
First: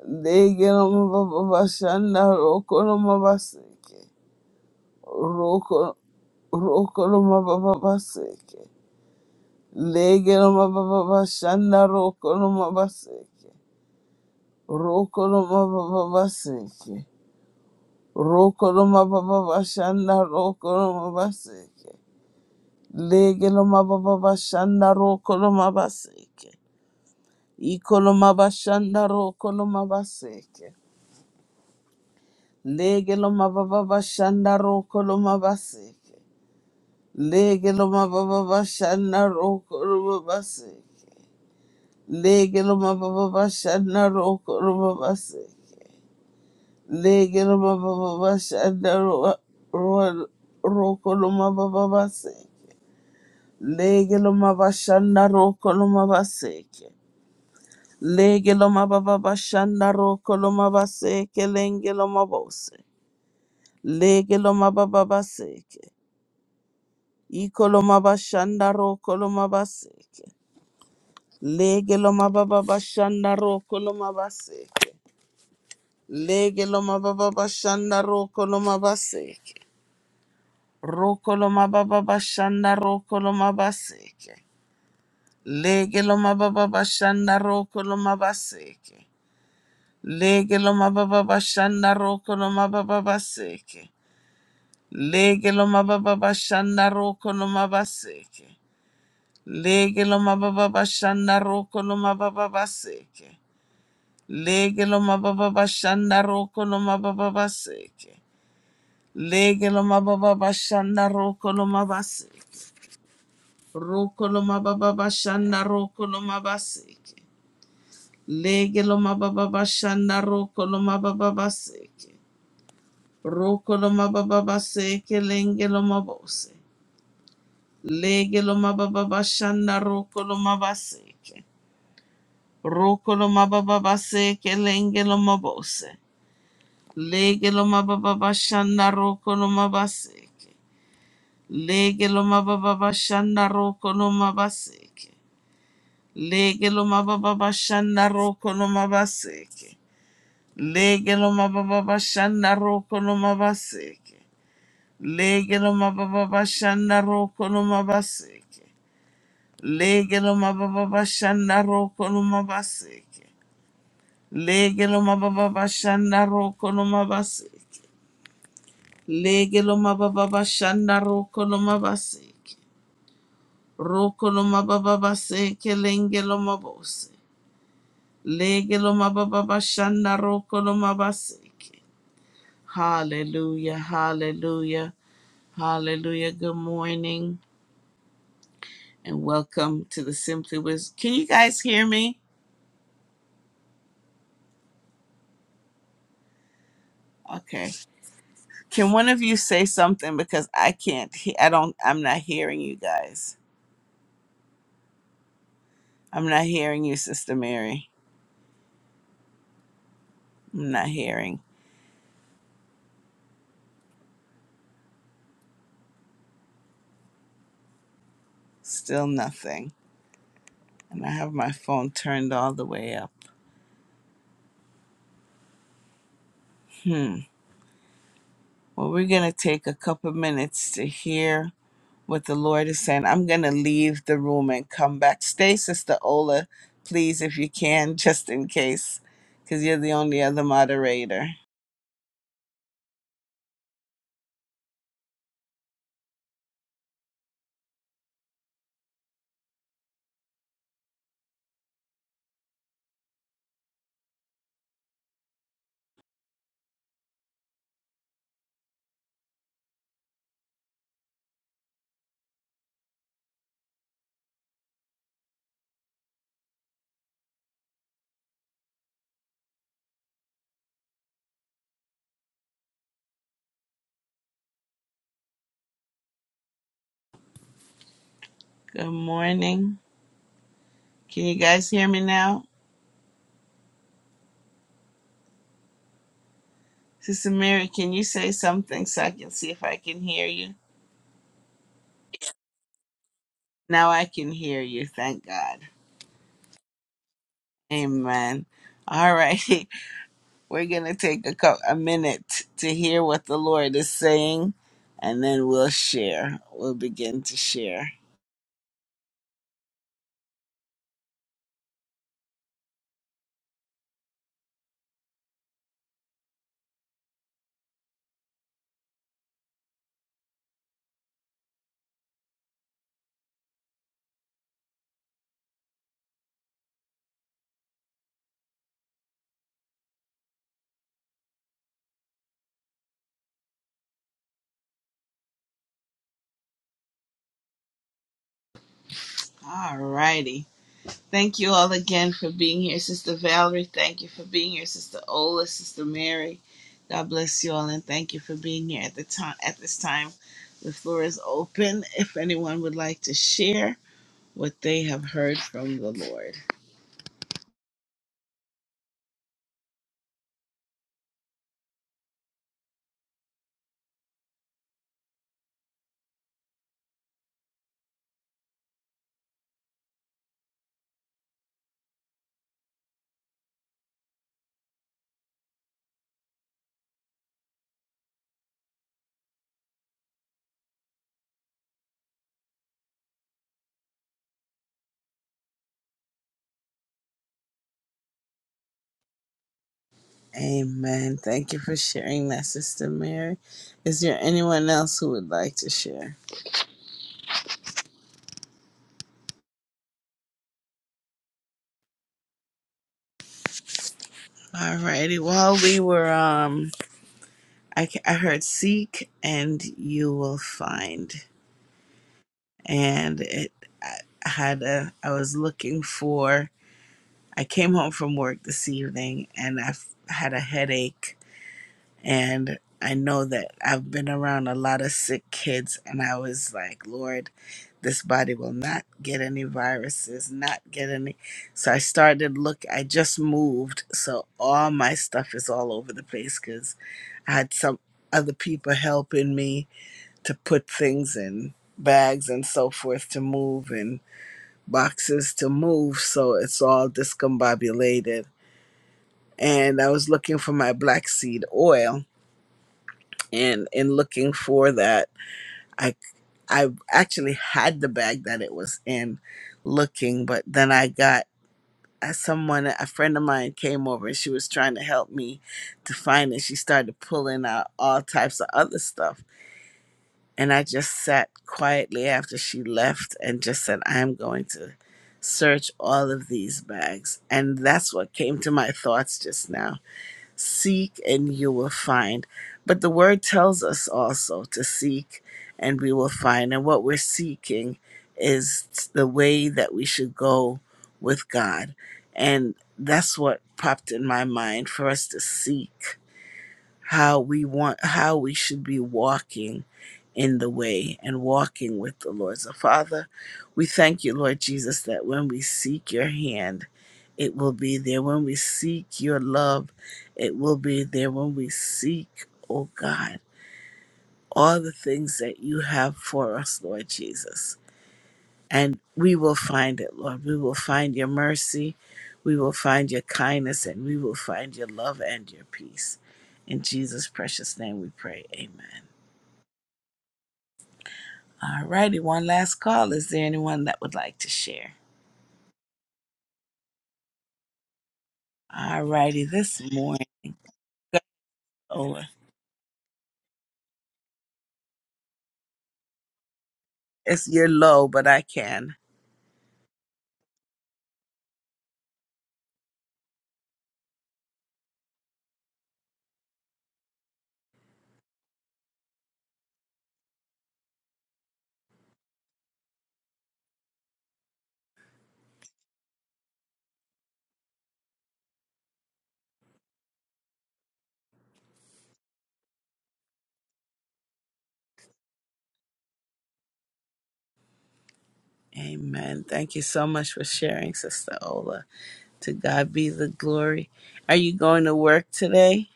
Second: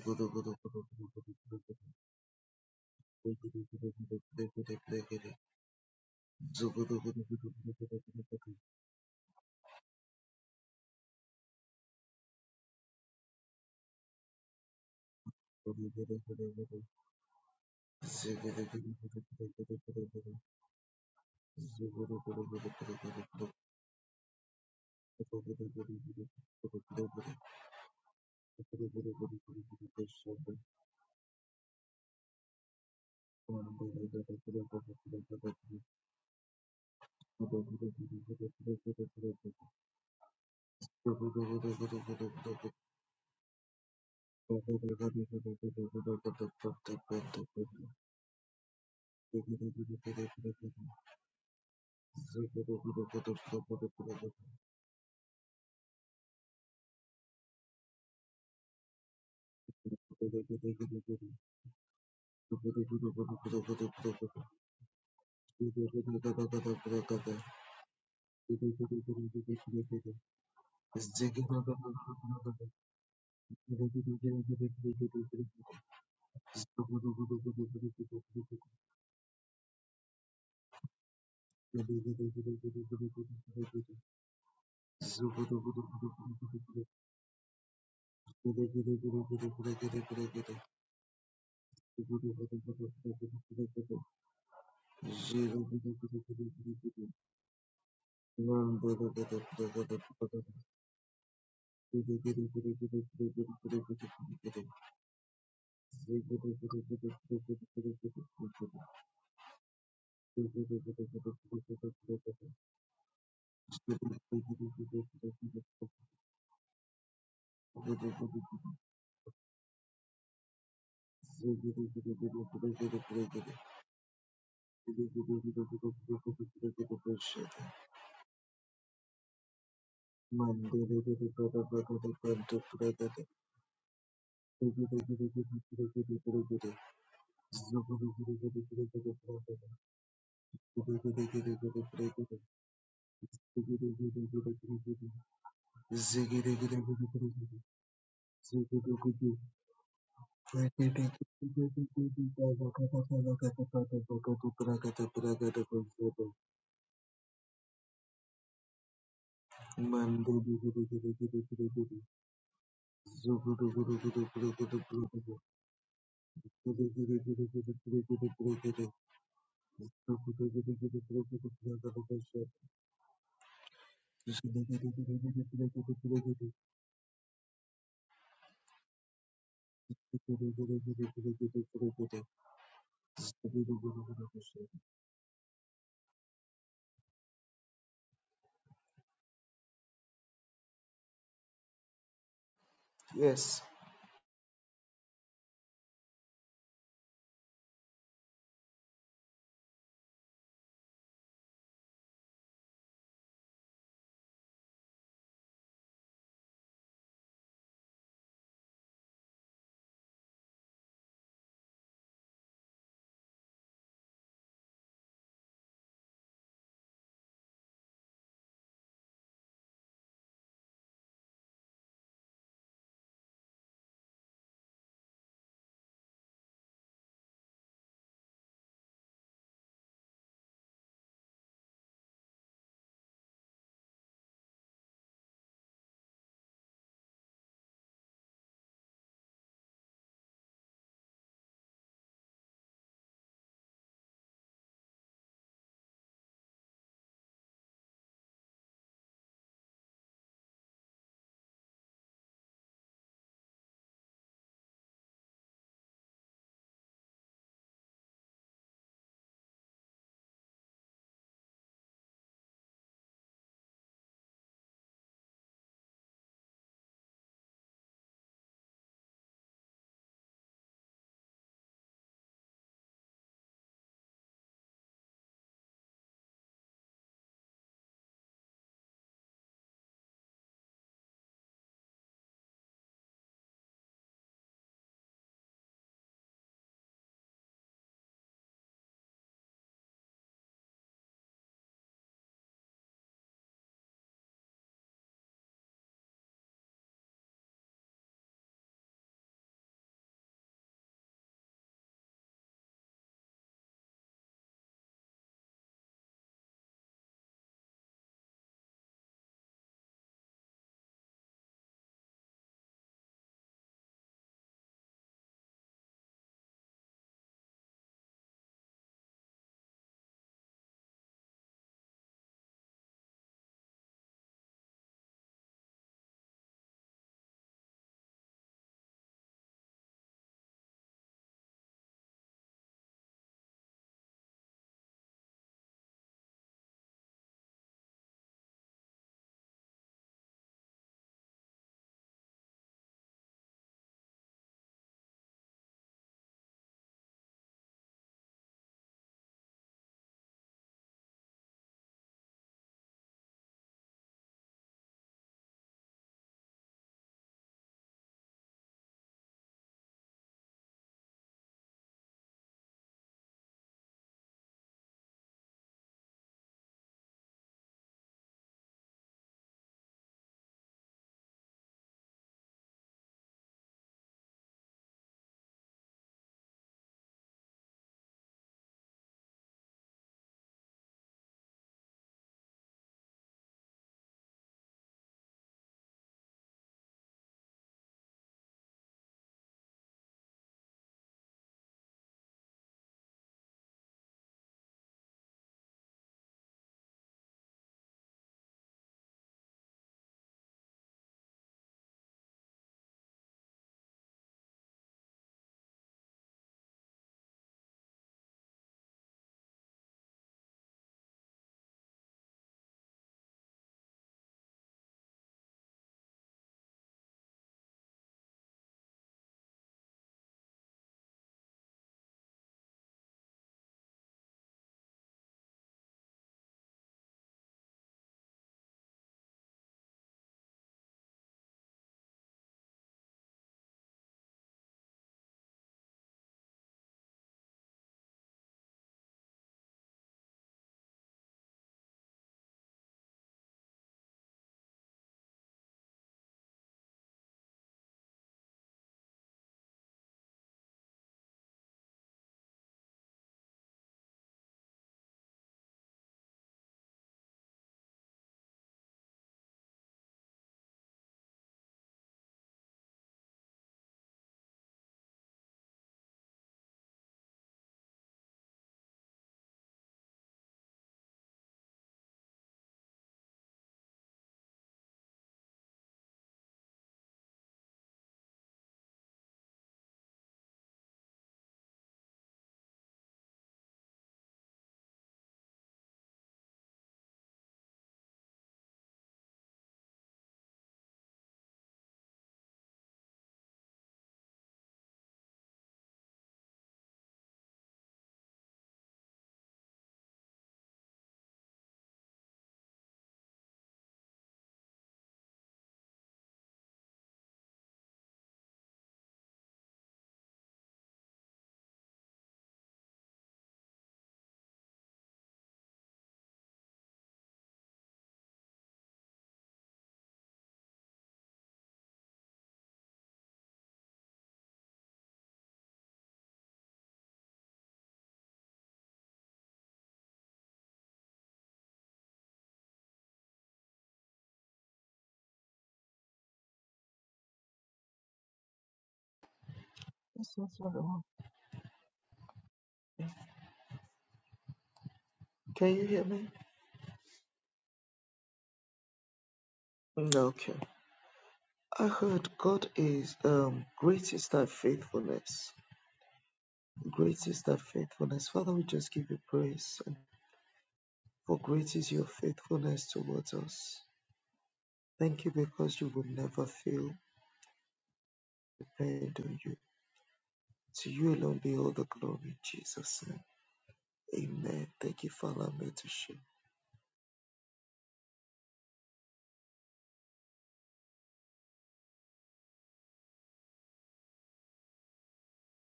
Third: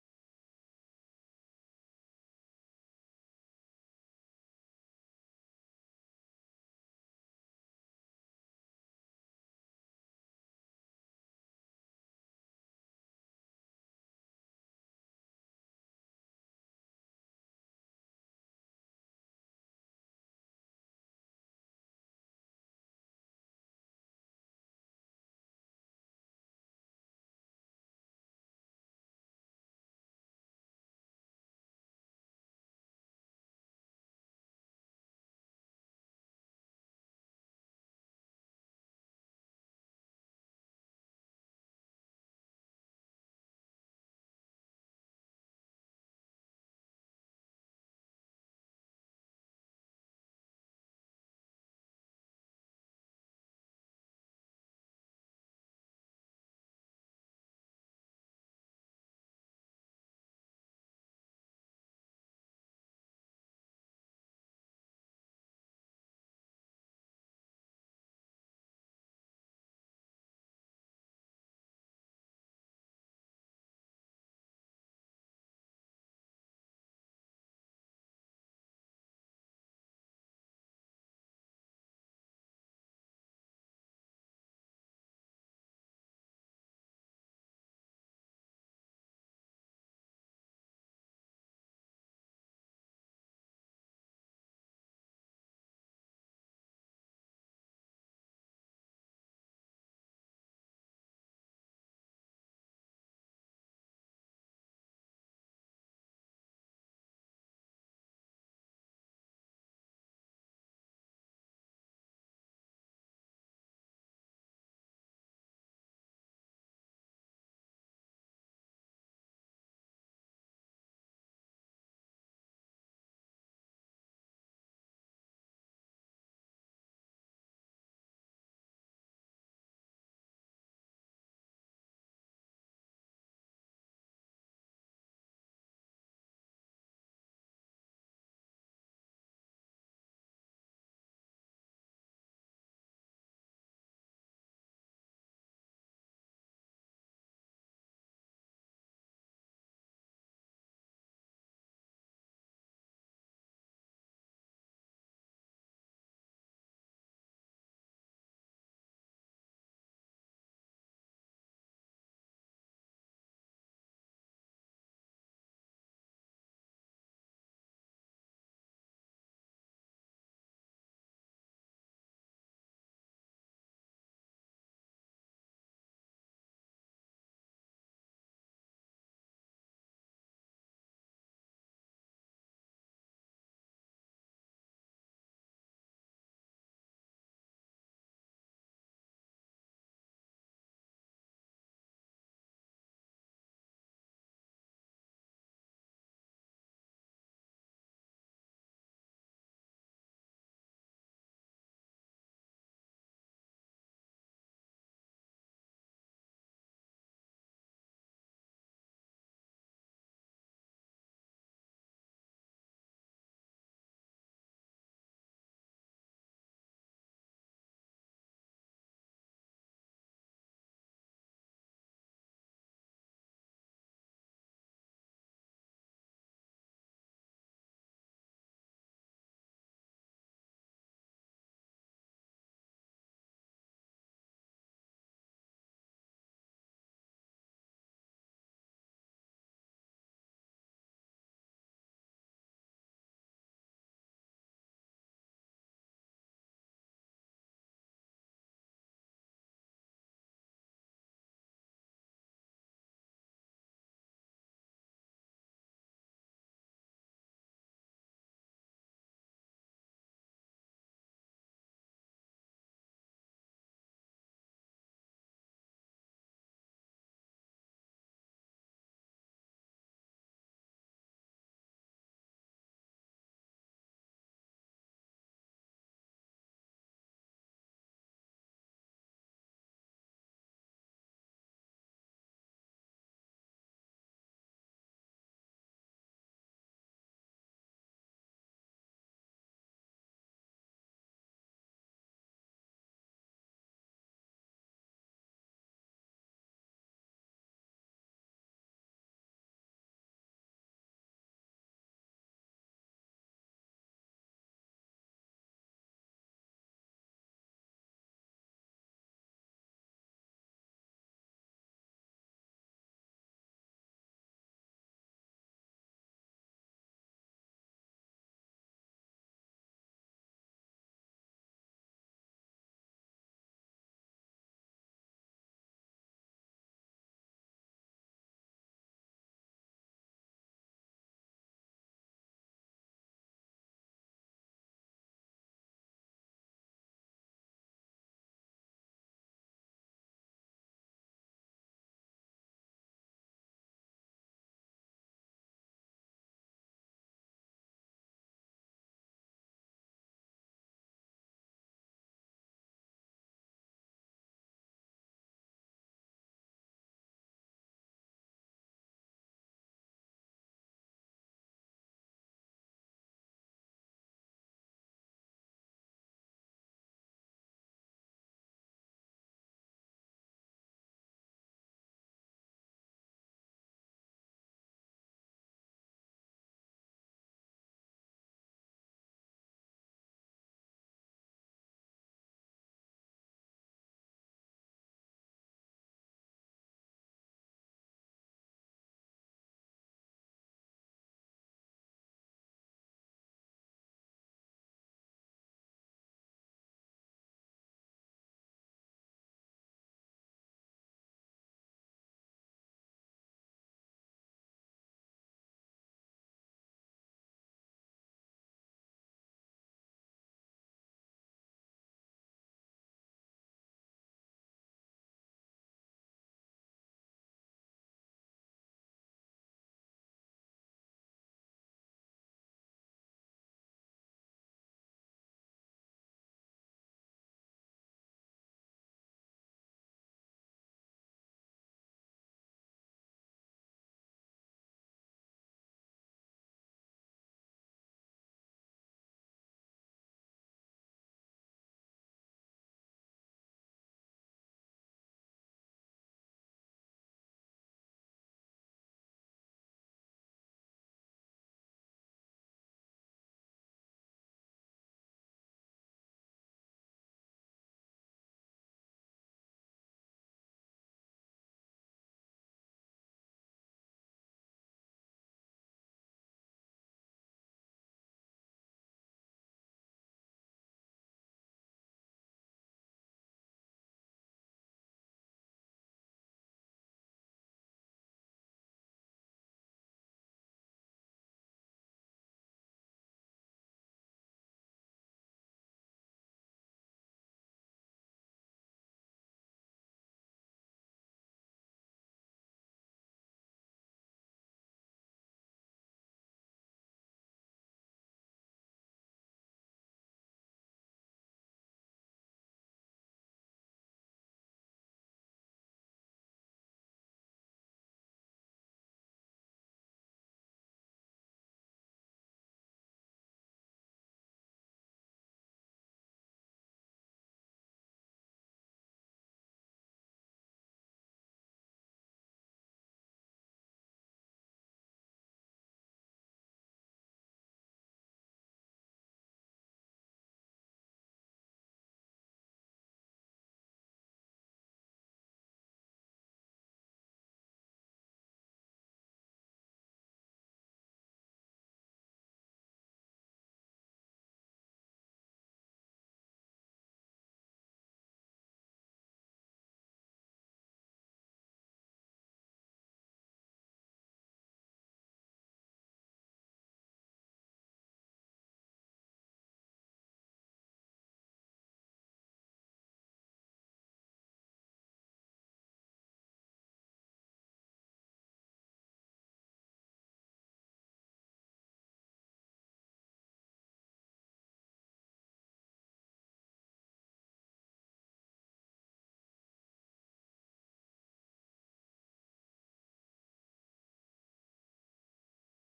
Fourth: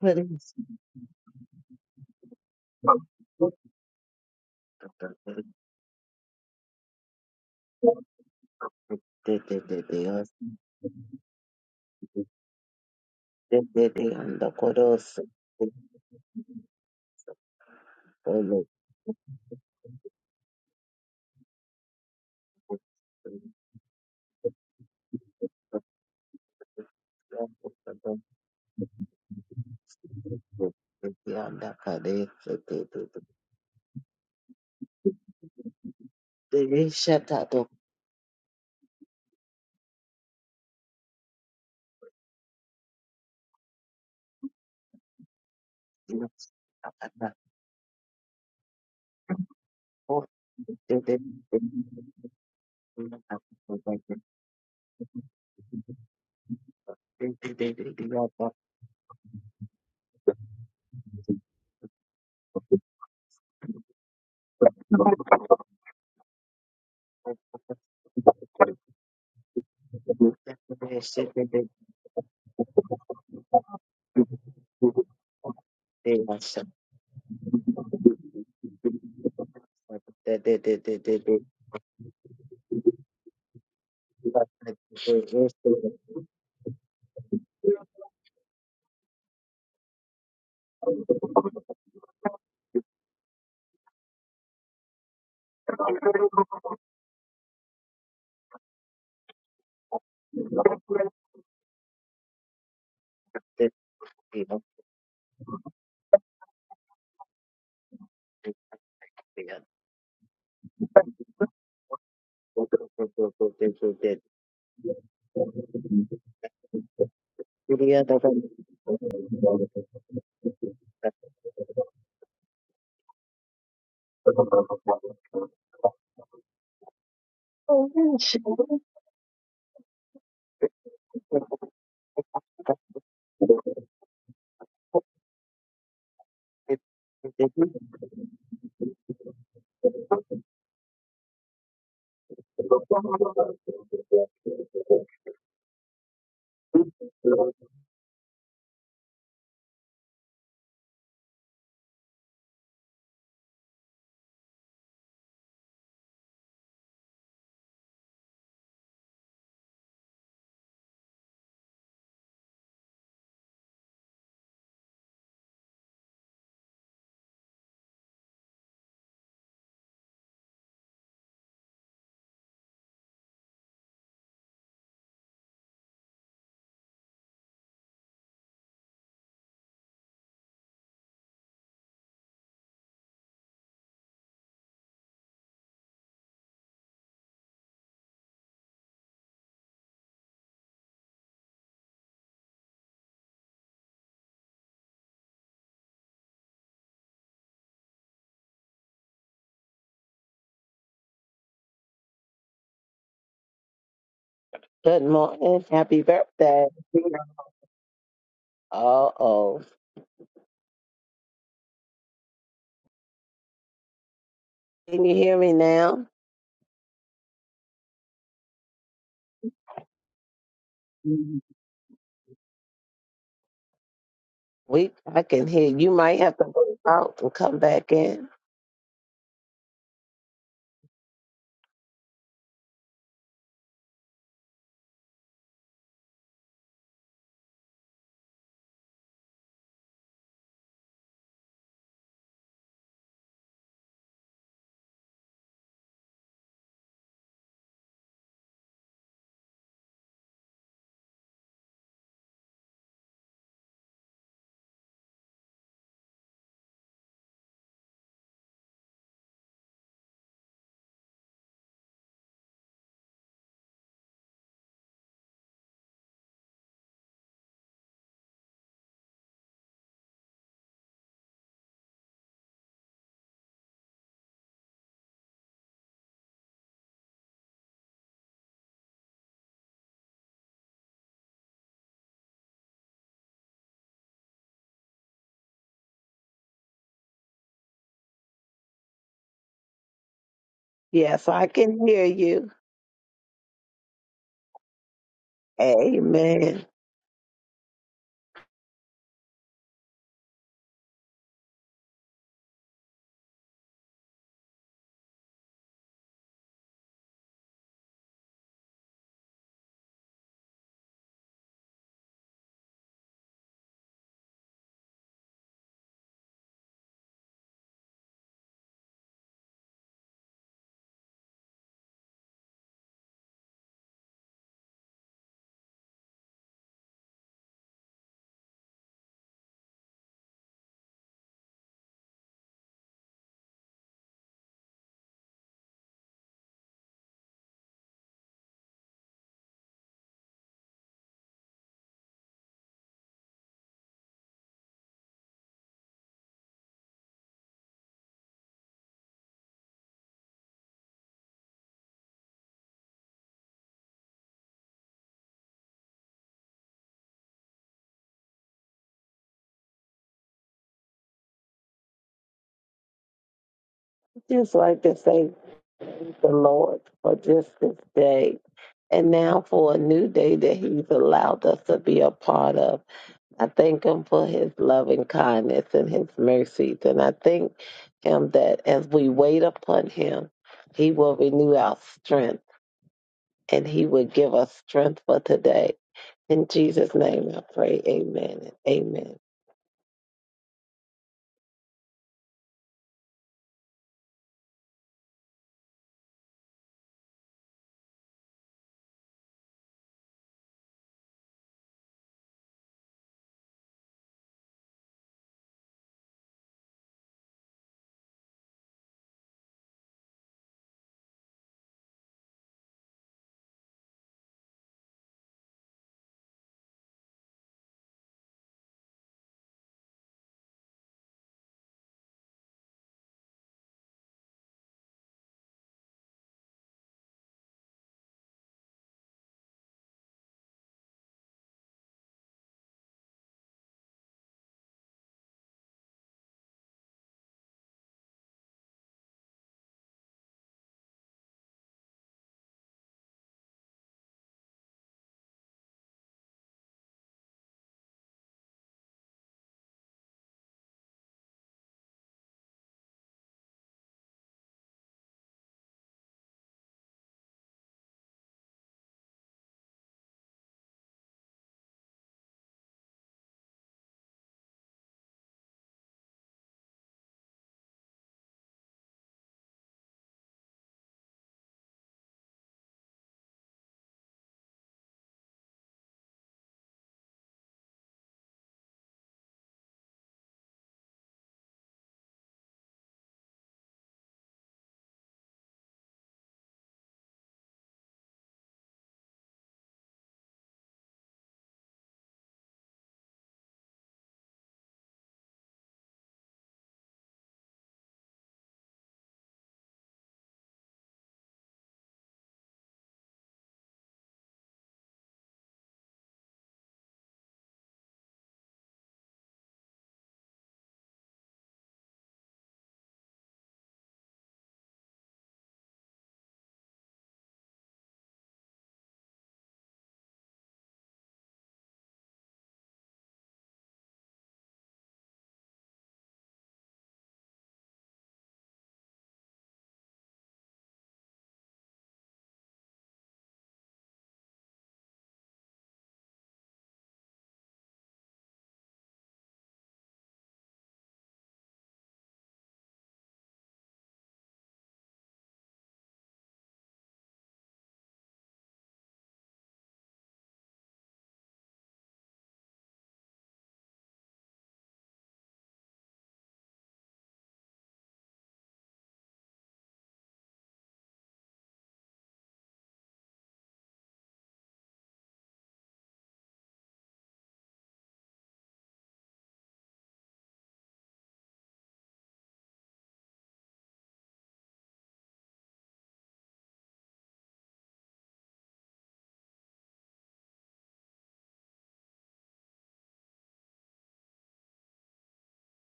Speaker 2: what is
Speaker 1: Legirama baba bashanda rokoroma baseke.
Speaker 2: it?
Speaker 1: Roko roko no mababa baseke.
Speaker 2: They, they, they, they are,
Speaker 1: Lege no mababa bashanda roko no mabaseke.
Speaker 2: they, they, they, and the chorus,
Speaker 1: Roko no mababa baseke. Roko no mababa bashanda roko no mabaseke. Lege no mababa bashanda roko no mabaseke.
Speaker 2: Thank
Speaker 1: Iko no mabashanda roko no mabaseke.
Speaker 2: you.
Speaker 1: Lege no mababa
Speaker 3: Ziggy
Speaker 1: bashanda roko no mabaseke. Lege loma baba bashana roko loma basi. Lege loma baba bashana roko loma basi. Lege loma baba bashana roa- roa- roko ba baba basi. Lege loma bashana roko loma basi. Lege loma baba bashana roko loma basi. Lenge loma bose. Lege lo ma ba ba ba se ke. Iko lo ma loma bashana roko se ke. Lege loma baba bashanda roko loma base. Lege loma baba bashanda roko loma base. Roko loma baba
Speaker 3: Ziggy,
Speaker 1: bashanda roko loma base. Lege loma baba bashanda roko loma base. Lege loma baba bashanda roko loma baba base. Lege loma baba bashanda roko loma base. Lege loma baba bashanda roko loma baba base. Lege lo mababa bashanda roko lo mababa baseke. Lege lo mababa bashanda roko lo mabaseke. Roko lo mababa bashanda roko lo mabaseke. Lege lo mababa bashanda roko lo mababa baseke. Roko lo mababa
Speaker 3: Mandiri
Speaker 1: baseke lenge lo mabose. Lege lo mababa bashanda roko lo mabaseke. Roko lo mababa baseke lenge lo mabose. Lege lo mababa bashanda roko no mabaseke. Lege lo mababa bashanda roko no mabaseke. Lege lo mababa bashanda roko no mabaseke. Lege lo mababa bashanda roko no mabaseke. Lege lo mababa bashanda roko no mabaseke. Lege lo mababa bashanda roko no mabaseke. Lege lo mababa bashanda roko
Speaker 3: Yes.
Speaker 1: no mabaseke. Lege loma baba bashanda roko loma baseke. Roko loma baba baseke lenge loma bose. Lege loma baba bashanda roko loma baseke. Hallelujah, hallelujah, hallelujah. Good morning and welcome to the Simply Wisdom. Can you guys hear me? Okay. Can one of you say something because I can't he- I don't I'm not hearing you guys.
Speaker 2: Good morning. Happy
Speaker 1: I'm not
Speaker 2: birthday.
Speaker 1: hearing you, Sister Mary.
Speaker 2: Uh oh.
Speaker 1: I'm not hearing.
Speaker 2: Can you hear me now?
Speaker 1: Still nothing. and I have my phone turned all the way up.
Speaker 2: We I can hear you. Might have to go out
Speaker 1: Hmm.
Speaker 2: and come back in.
Speaker 1: Well, we're going to take a couple minutes to hear what the Lord is saying. I'm going to leave the room and come back. Stay, Sister Ola, please, if you can, just in case, because you're the only other moderator. Good morning. Can you guys hear me now? Sister Mary, can you say something so I can see if I can hear you?
Speaker 2: Yes, I can hear you.
Speaker 1: Now I can hear you. Thank God.
Speaker 2: Amen.
Speaker 1: Amen. All right. We're going to take a, cou- a minute to hear what the Lord is saying, and then we'll share. We'll begin to share. All righty. Thank you all again for being here, Sister Valerie. Thank you for being here, Sister Ola, Sister Mary. God bless you all, and thank you for being here at the time. At this time, the floor is open. If anyone would like to share what they have heard from the Lord.
Speaker 2: Just like to say thank the Lord for just this day. And now for a new day that He's allowed us to be a part of. I thank Him for His loving kindness and His mercies. And I thank Him that as we wait upon Him, He will renew our strength and He will give us strength for today. In Jesus' name I pray, amen and amen.
Speaker 1: Amen. Thank you for sharing that, Sister Mary. Is there anyone else who would like to share? Alrighty. While we were um, I ca- I heard seek and you will find, and it I I had a I was looking for. I came home from work this evening and I f- had a headache And I know that I've been around a lot of sick kids, and I was like, Lord, this body will not get any viruses, not get any. So I started look. I just moved, so all my stuff is all over the place because I had some other people helping me to put things in bags and so forth to move and boxes to move. So it's all discombobulated. And I was looking for my black seed oil and in looking for that i i actually had the bag that it was in looking but then i got uh, someone a friend of mine came over and she was trying to help me to find it she started pulling out all types of other stuff and i just sat quietly after she left and just said i'm going to search all of these bags and that's what came to my thoughts just now Seek and you will find. But the word tells us also to seek and we will find. And what we're seeking is the way that we should go with God. And that's what popped in my mind for us to seek how we want how we should be walking in the way and walking with the Lord. So Father, we thank you, Lord Jesus, that when we seek your hand, it will be there. When we seek your love, it will be there. When we seek, oh God, all the things that you have for us, Lord Jesus and we will find it, Lord. We will find your mercy, we will find your kindness, and we will find your love and your peace. In Jesus' precious name we pray. Amen. All righty, one last call. Is there anyone that would like to share? All righty, this morning.
Speaker 3: Yes, yes, Lord.
Speaker 1: Ola.
Speaker 3: Can you hear me?
Speaker 1: It's your low, but I can.
Speaker 3: Okay. I heard God is um great is thy faithfulness. Great is thy faithfulness. Father, we just give you praise and for great is your faithfulness towards us. Thank you because you will never fail. Depend on you. To you alone be all the glory in Jesus' name. Amen. Thank you, Father, mentorship.
Speaker 1: Amen. Thank you so much for sharing, Sister Ola. To God be the glory. Are you going to work today,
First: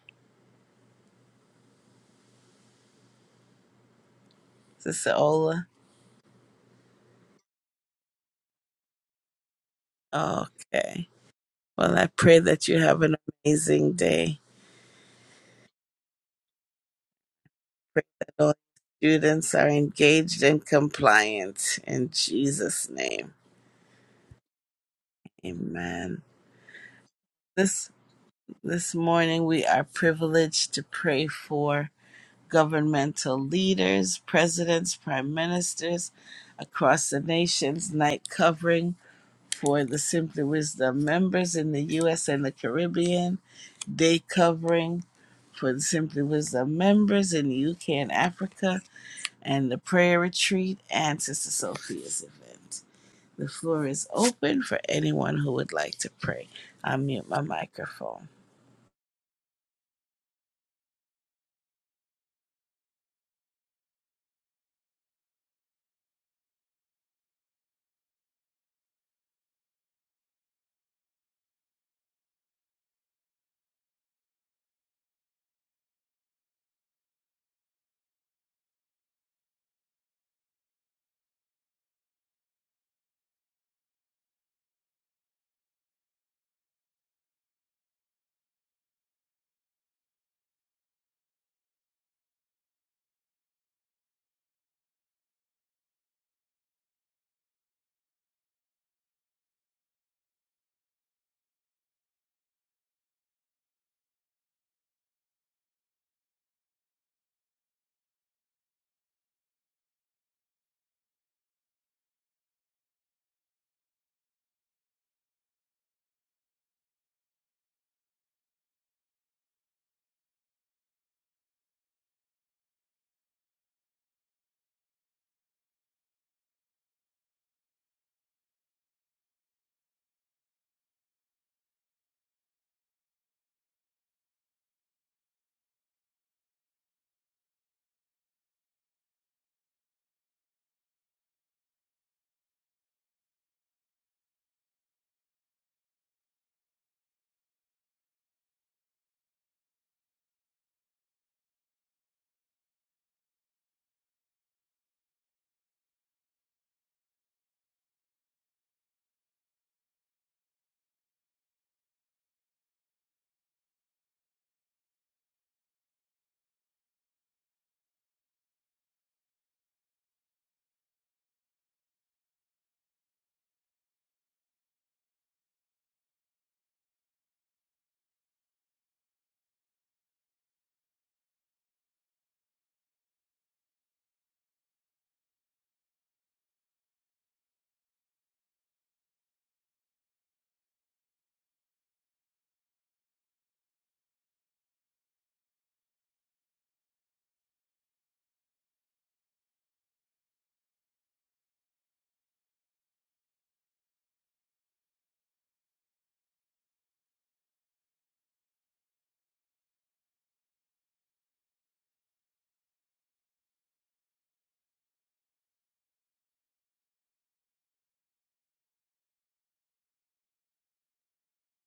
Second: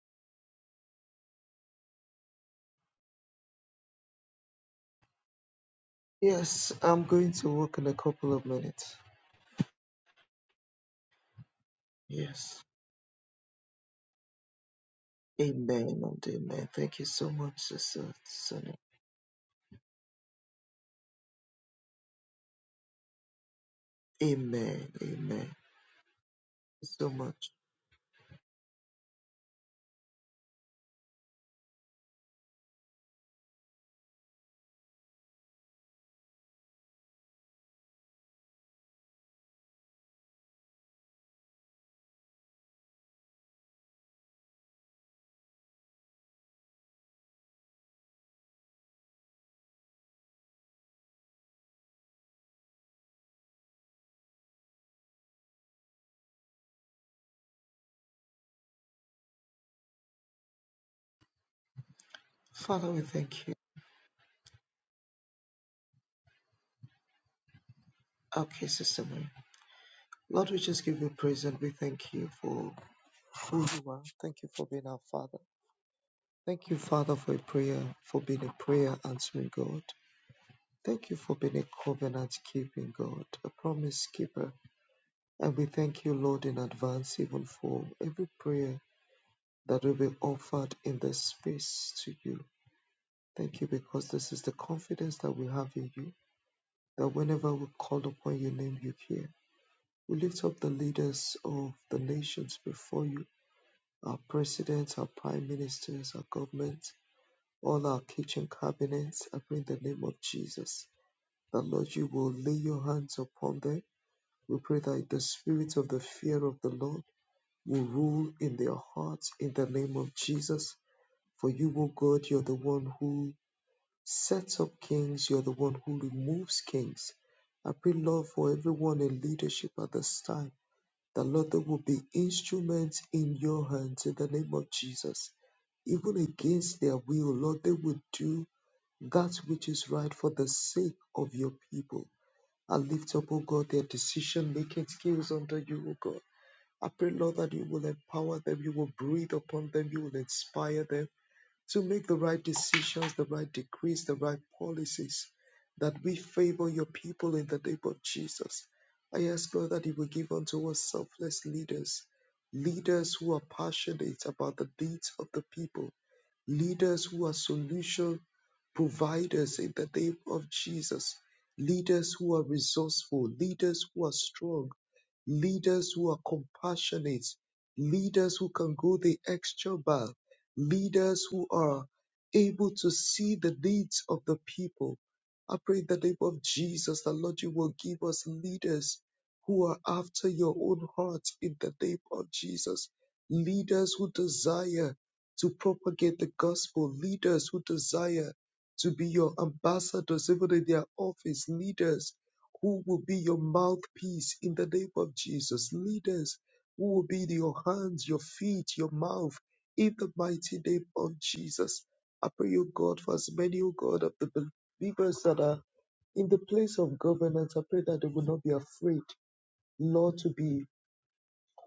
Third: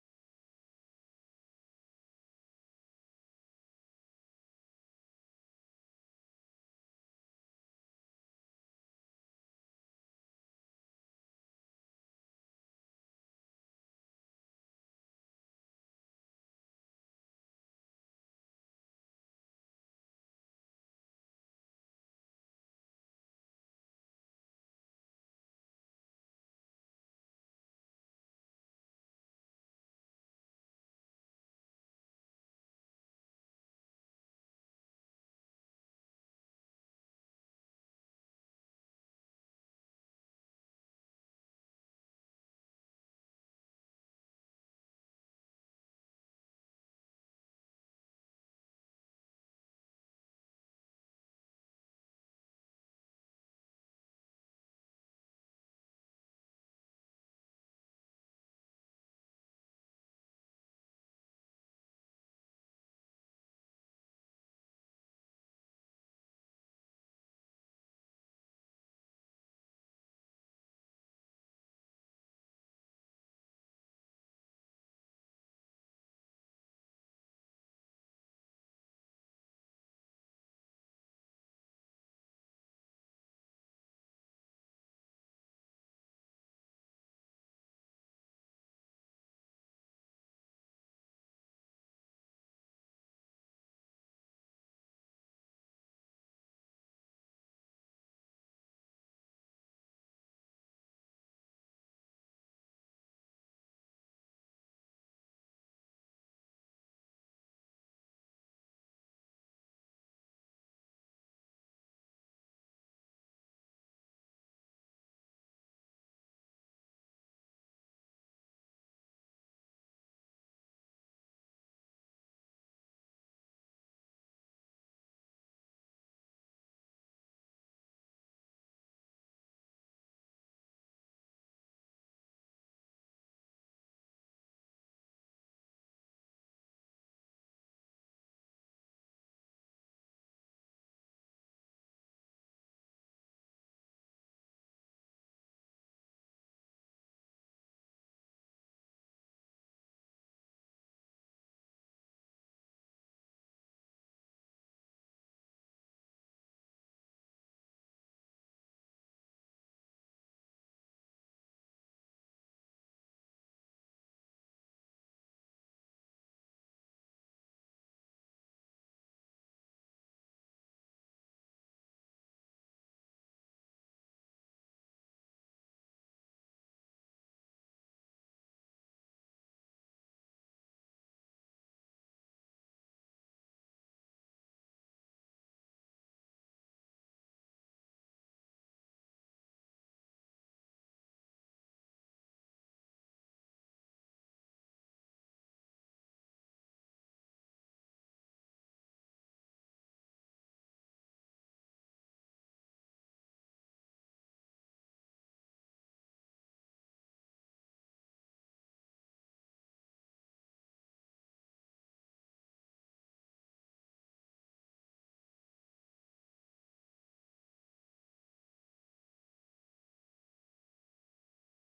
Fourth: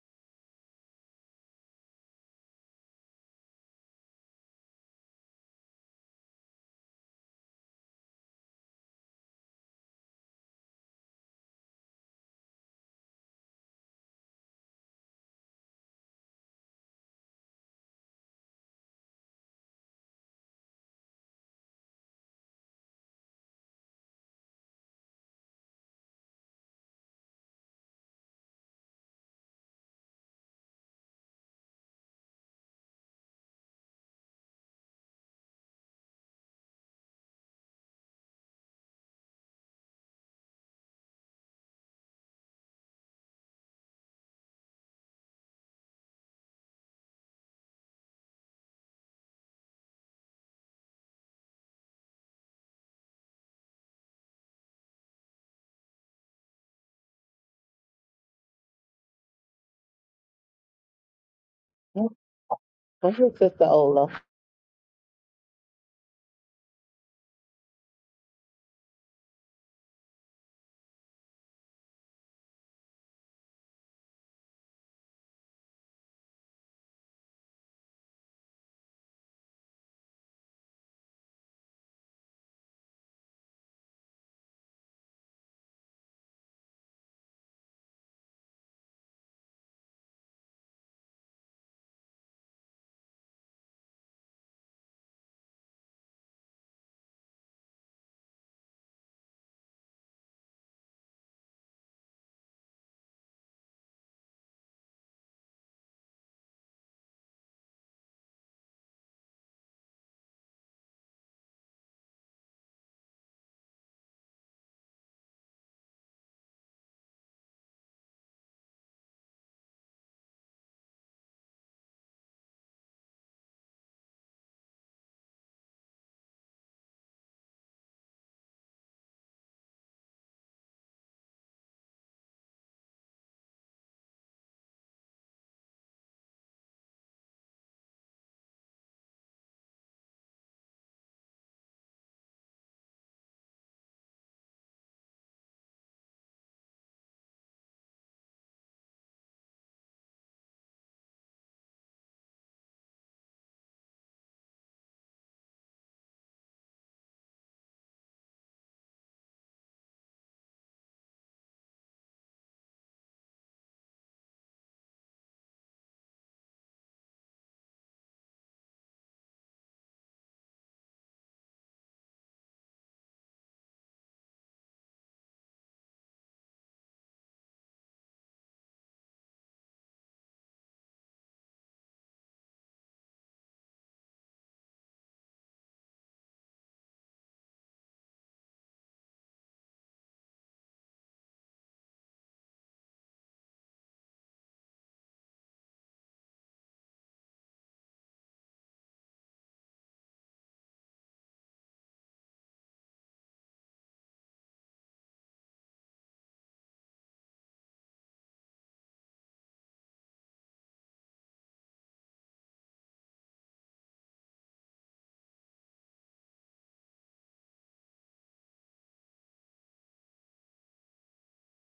Speaker 1: Sister Ola?
Speaker 3: Yes, I'm going to work in a couple of minutes.
Speaker 1: Okay. Well, I pray
Speaker 3: Yes.
Speaker 1: that you have an amazing day.
Speaker 3: Amen and amen. Thank you so much,
Speaker 1: Pray
Speaker 3: Sister
Speaker 1: that all
Speaker 3: Sunny.
Speaker 1: students are engaged and compliant in Jesus' name.
Speaker 3: Amen. Amen. Thank
Speaker 1: Amen.
Speaker 3: you so much.
Speaker 1: This this morning we are privileged to pray for governmental leaders, presidents, prime ministers across the nation's night covering for the Simply Wisdom members in the US and the Caribbean, day covering for the Simply Wisdom members in the UK and Africa and the prayer retreat and Sister Sophia's event. The floor is open for anyone who would like to pray. I mute my microphone.
Speaker 2: Well,
Speaker 3: Father, we thank
Speaker 2: Sister
Speaker 3: you.
Speaker 2: Ola,
Speaker 3: Okay, Sister Mary. Lord, we just give you praise and we thank you for who you are. Thank you for being our Father. Thank you, Father, for a prayer, for being a prayer answering God. Thank you for being a covenant keeping God, a promise keeper. And we thank you, Lord, in advance, even for every prayer that will be offered in this space to you. Thank you because this is the confidence that we have in you, that whenever we call upon your name, you hear. We lift up the leaders of the nations before you, our presidents, our prime ministers, our governments, all our kitchen cabinets. I pray in the name of Jesus, that Lord, you will lay your hands upon them We pray that the spirit of the fear of the Lord will rule in their hearts in the name of Jesus. For you, O God, you're the one who sets up kings, you're the one who removes kings. I pray, Lord, for everyone in leadership at this time, that Lord, they will be instruments in your hands in the name of Jesus. Even against their will, Lord, they will do that which is right for the sake of your people. I lift up, O God, their decision making skills under you, O God. I pray, Lord, that you will empower them, you will breathe upon them, you will inspire them to make the right decisions, the right decrees, the right policies, that we favor your people in the name of Jesus. I ask, God, that you will give unto us selfless leaders, leaders who are passionate about the needs of the people, leaders who are solution providers in the name of Jesus, leaders who are resourceful, leaders who are strong leaders who are compassionate, leaders who can go the extra mile, leaders who are able to see the needs of the people. I pray in the name of Jesus that Lord, you will give us leaders who are after your own heart in the name of Jesus, leaders who desire to propagate the gospel, leaders who desire to be your ambassadors, even in their office, leaders who will be your mouthpiece in the name of Jesus. Leaders who will be your hands, your feet, your mouth in the mighty name of Jesus. I pray, O God, for as many, O God, of the believers that are in the place of governance. I pray that they will not be afraid, Lord, to be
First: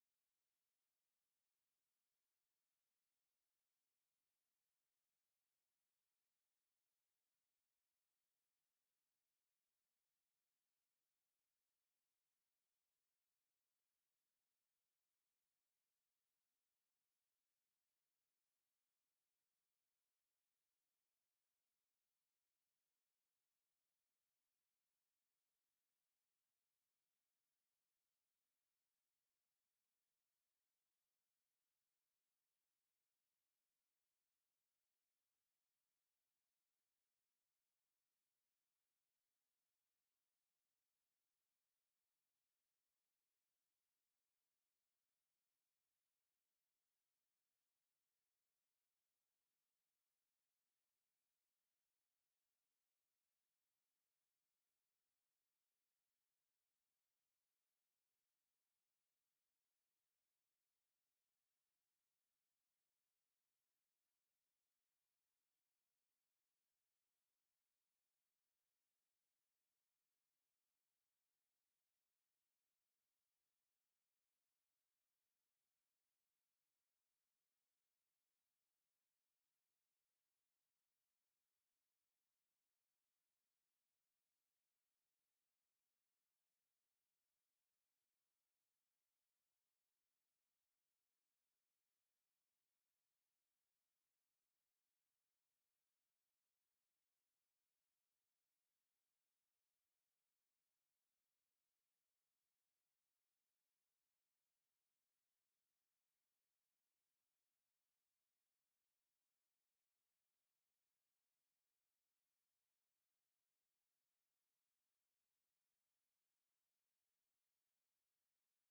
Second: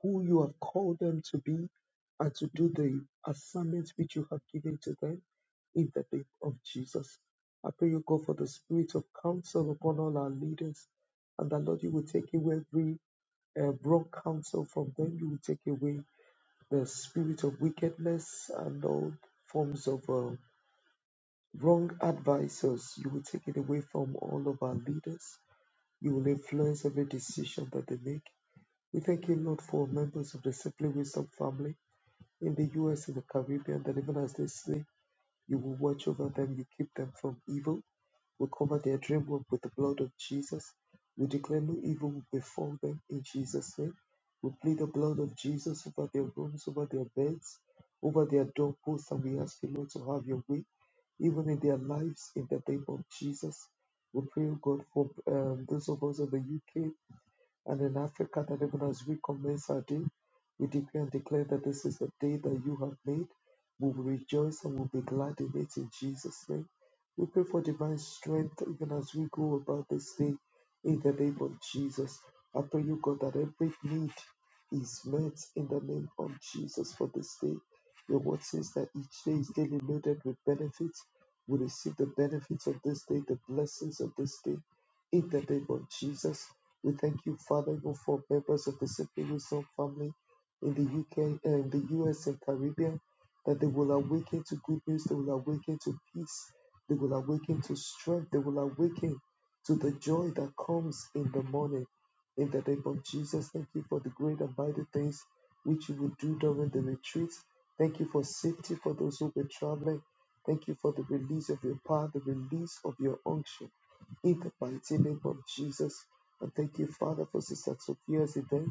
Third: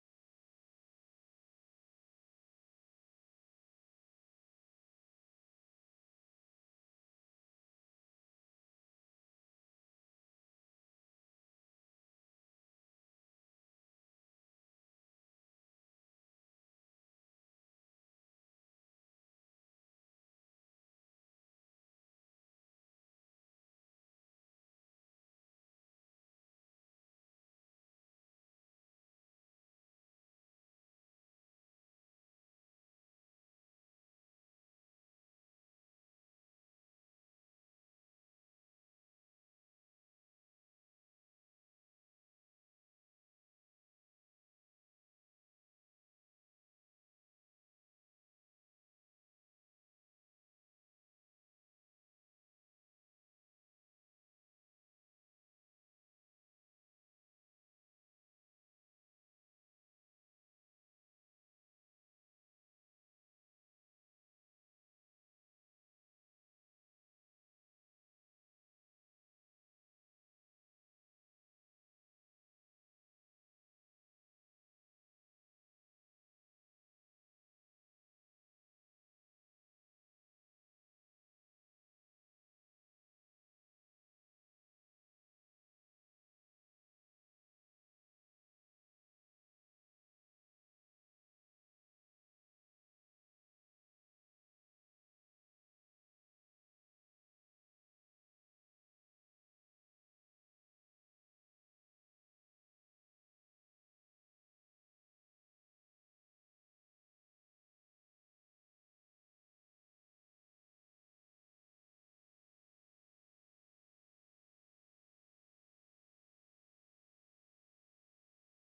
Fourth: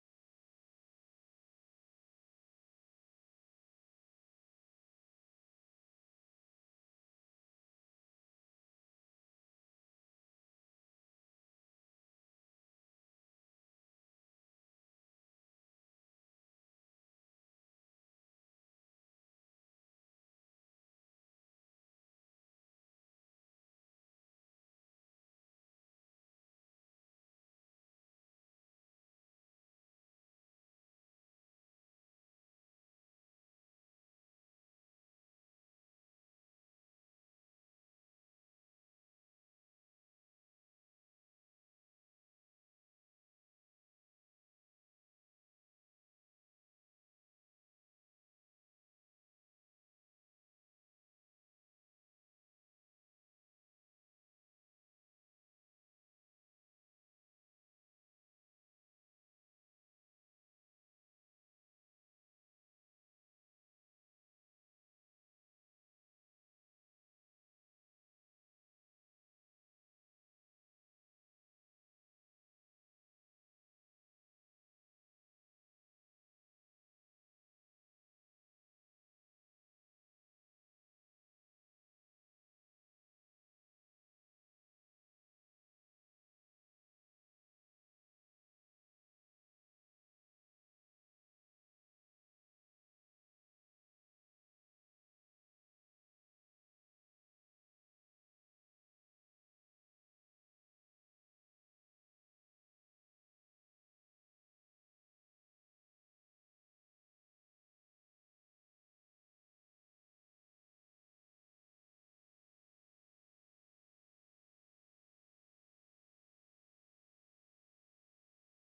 Speaker 3: who you have called them to be and to do the assignment which you have given to them in the name of Jesus. I pray you go for the spirit of counsel upon all our leaders and that Lord, you will take away every uh, wrong counsel from them. You will take away the spirit of wickedness and all forms of uh, wrong advisors. You will take it away from all of our leaders. You will influence every decision that they make. We thank you, Lord, for members of the Simply Wisdom family in the US, in the Caribbean, that even as they sleep, you will watch over them, you keep them from evil. We cover their dream work with the blood of Jesus. We declare no evil will befall them in Jesus' name. We plead the blood of Jesus over their rooms, over their beds, over their doorposts, and we ask you, Lord, to have your way, even in their lives, in the name of Jesus. We pray, oh God, for um, those of us in the UK and in Africa, that even as we commence our day, we decree and declare that this is the day that you have made. We will rejoice and we'll be glad in it in Jesus' name. We pray for divine strength even as we go about this day in the name of Jesus. I pray you, God, that every need is met in the name of Jesus for this day. Your word says that each day is daily loaded with benefits. We receive the benefits of this day, the blessings of this day in the name of Jesus. We thank you, Father, even for members of the Simply Wisdom family in the UK and the US and Caribbean, that they will awaken to good news, they will awaken to peace, they will awaken to strength, they will awaken to the joy that comes in the morning. In the name of Jesus, thank you for the great and mighty things which you will do during the retreat. Thank you for safety for those who were traveling. Thank you for the release of your power, the release of your unction. In the mighty name of Jesus, and thank you, Father, for Sister Sophia's event.